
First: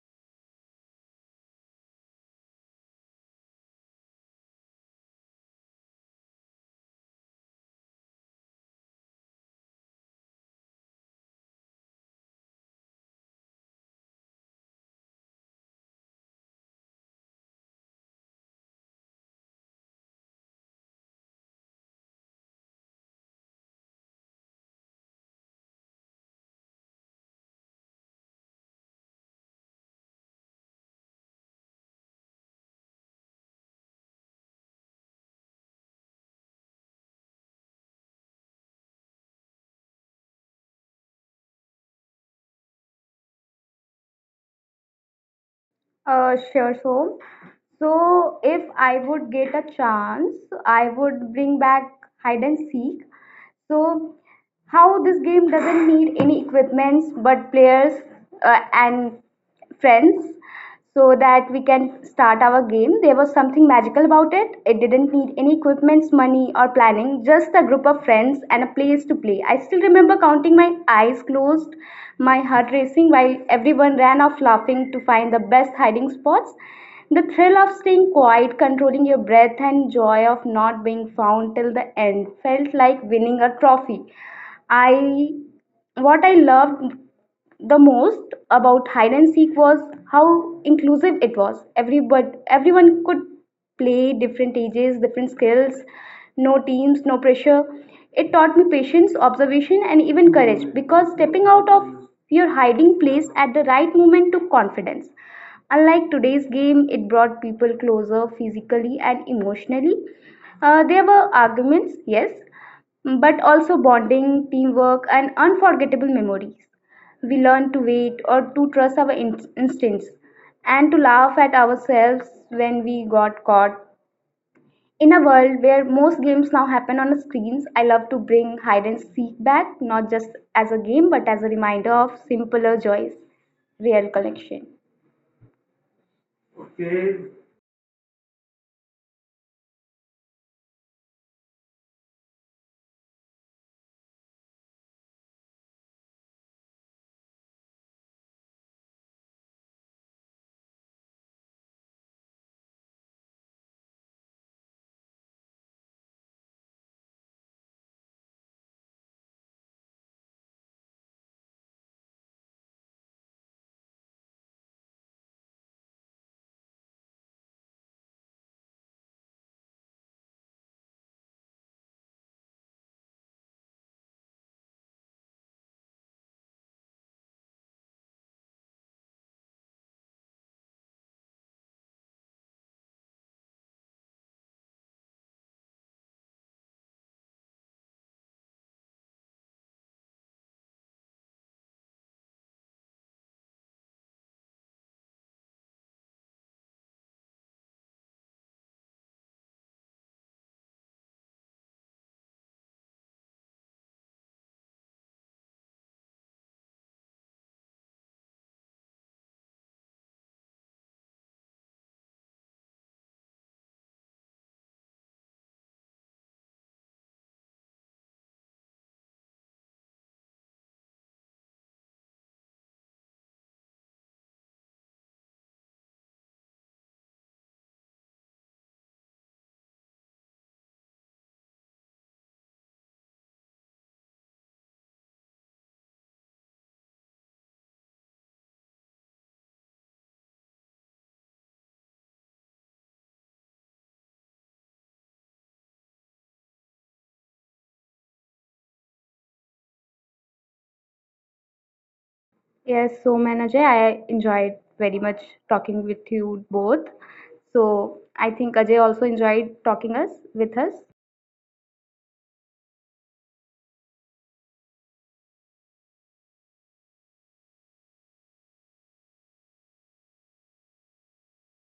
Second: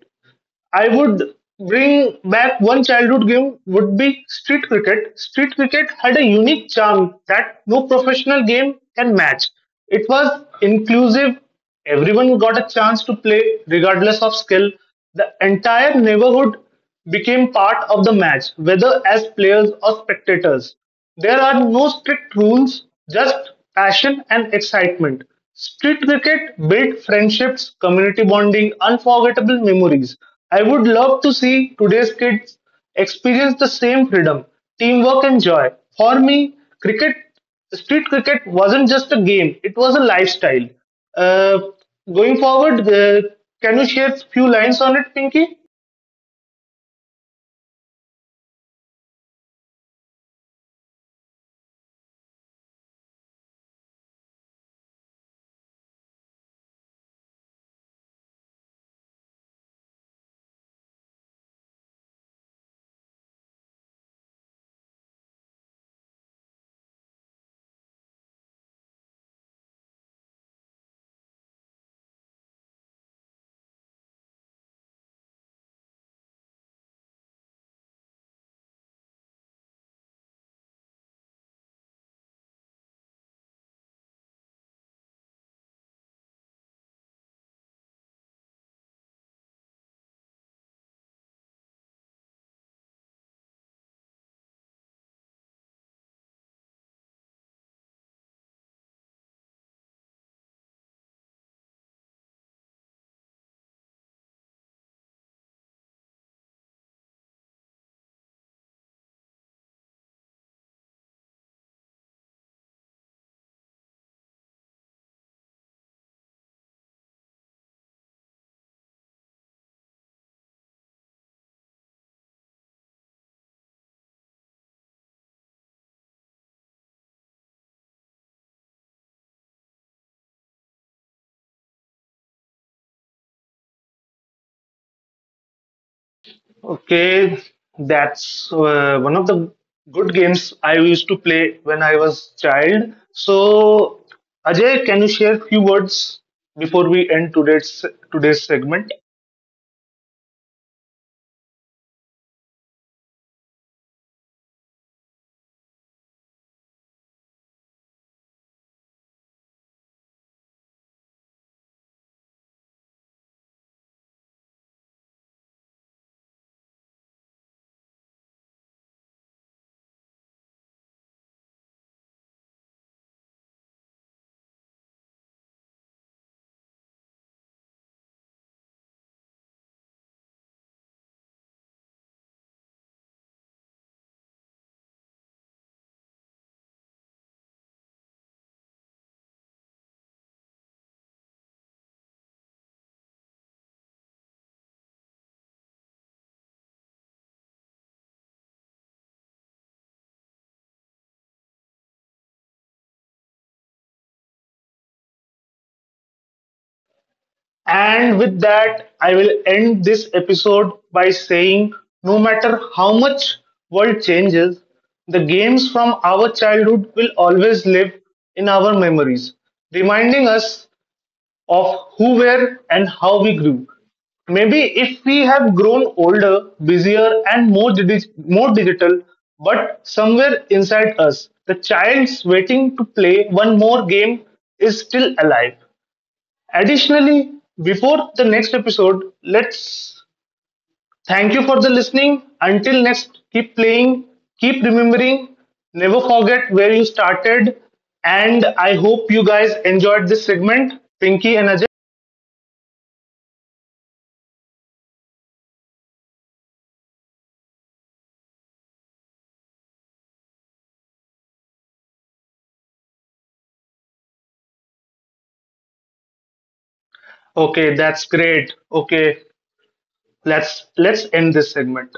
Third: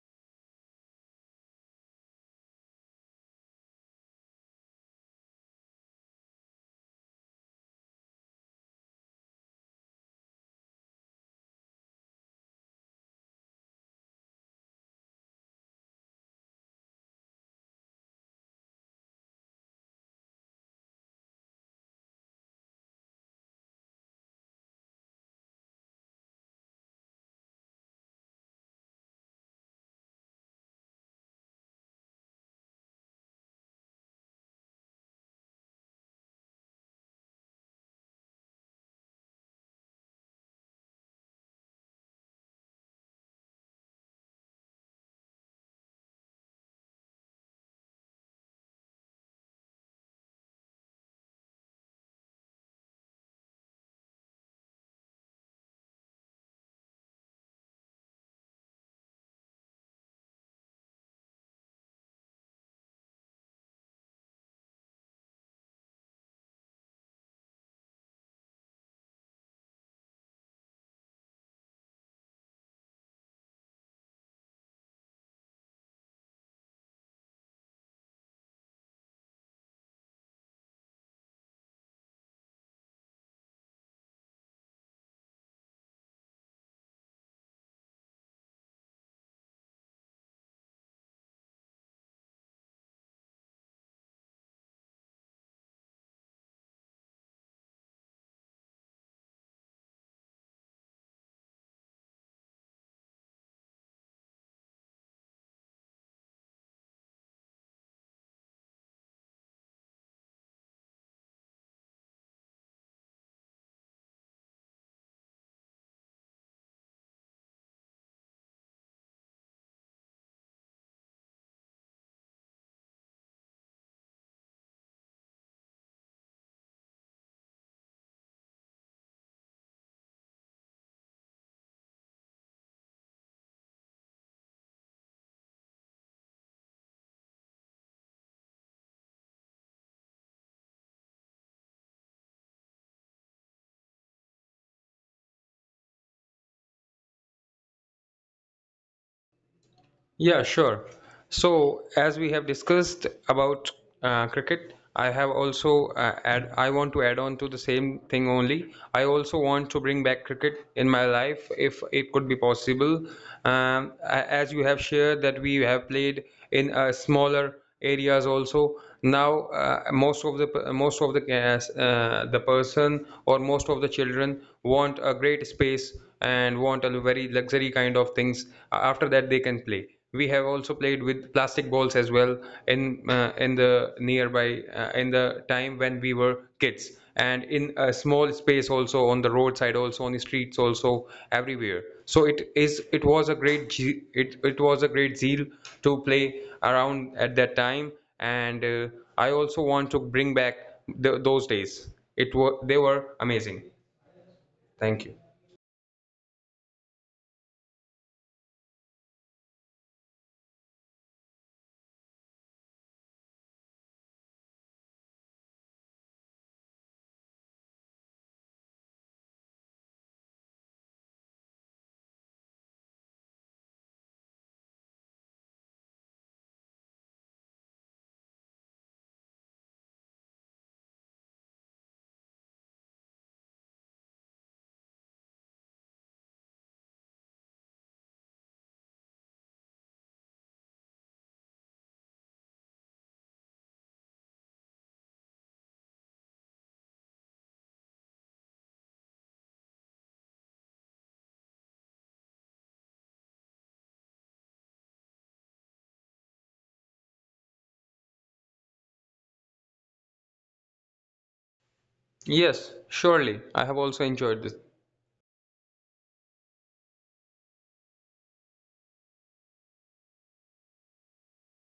S1: I would bring back one childhood game would be street cricket. Street cricket had a unique charm that no professional game can match. It was inclusive. Everyone got a chance to play regardless of skill. The entire neighborhood became part of the match, whether as players or spectators. There are no strict rules, just passion and excitement. Street cricket built friendships, community bonding, unforgettable memories. I would love to see today's kids experience the same freedom, teamwork, and joy. For me, street cricket wasn't just a game, it was a lifestyle. Uh, going forward, can you share a few lines on it, Pinky?
S2: Sure. So, so if I would get a chance, I would bring back hide and seek. So how this game doesn't need any equipments but players and friends so that we can start our game. There was something magical about it. It didn't need any equipments, money, or planning, just a group of friends and a place to play. I still remember counting my eyes closed, my heart racing while everyone ran off laughing to find the best hiding spots. The thrill of staying quiet, controlling your breath, and joy of not being found till the end felt like winning a trophy. I what I loved the most about hide and seek was how inclusive it was. Everybody, everyone could play, different ages, different skills, no teams, no pressure. It taught me patience, observation, and even courage because stepping out of your hiding place at the right moment took confidence. Unlike today's game, it brought people closer physically and emotionally. There were arguments, yes, but also bonding, teamwork, and unforgettable memories. We learn to wait or to trust our instincts and to laugh at ourselves when we got caught. In a world where most games now happen on screens, I love to bring hide and seek back, not just as a game but as a reminder of simpler joys, real connection.
S1: Okay, that's one of the good games I used to play when I was child. So, Ajay, can you share few words before we end today's segment?
S3: Yeah, sure. So, as we have discussed about cricket, I have also add. I want to add on to the same thing only. I also want to bring back cricket in my life if it could be possible. As you have shared that we have played in smaller areas also. Now, most of the the person or most of the children want a great space, and want a very luxury kind of things. Uh, after that they can play. We have also played with plastic balls as well in the nearby, in the time when we were kids, and in a small space also, on the roadside also, on the streets also, everywhere. So it was a great zeal to play around at that time. And I also want to bring back those days. It were They were amazing. Thank you.
S1: And with that, I will end this episode by saying, no matter how much world changes, the games from our childhood will always live in our memories, reminding us of who were and how we grew. Maybe if we have grown older, busier, and more digital, but somewhere inside us, the child waiting to play one more game is still alive. Additionally, before the next episode, let's thank you for the listening. Until next, keep playing, keep remembering, never forget where you started. And I hope you guys enjoyed this segment, Pinky and Ajay.
S2: Yes, so Manager, I enjoyed very much talking with you both. So I think Ajay also enjoyed talking us with us.
S3: Yes, surely. I have also enjoyed this.
S1: Okay, that's great. Okay, let's end this segment.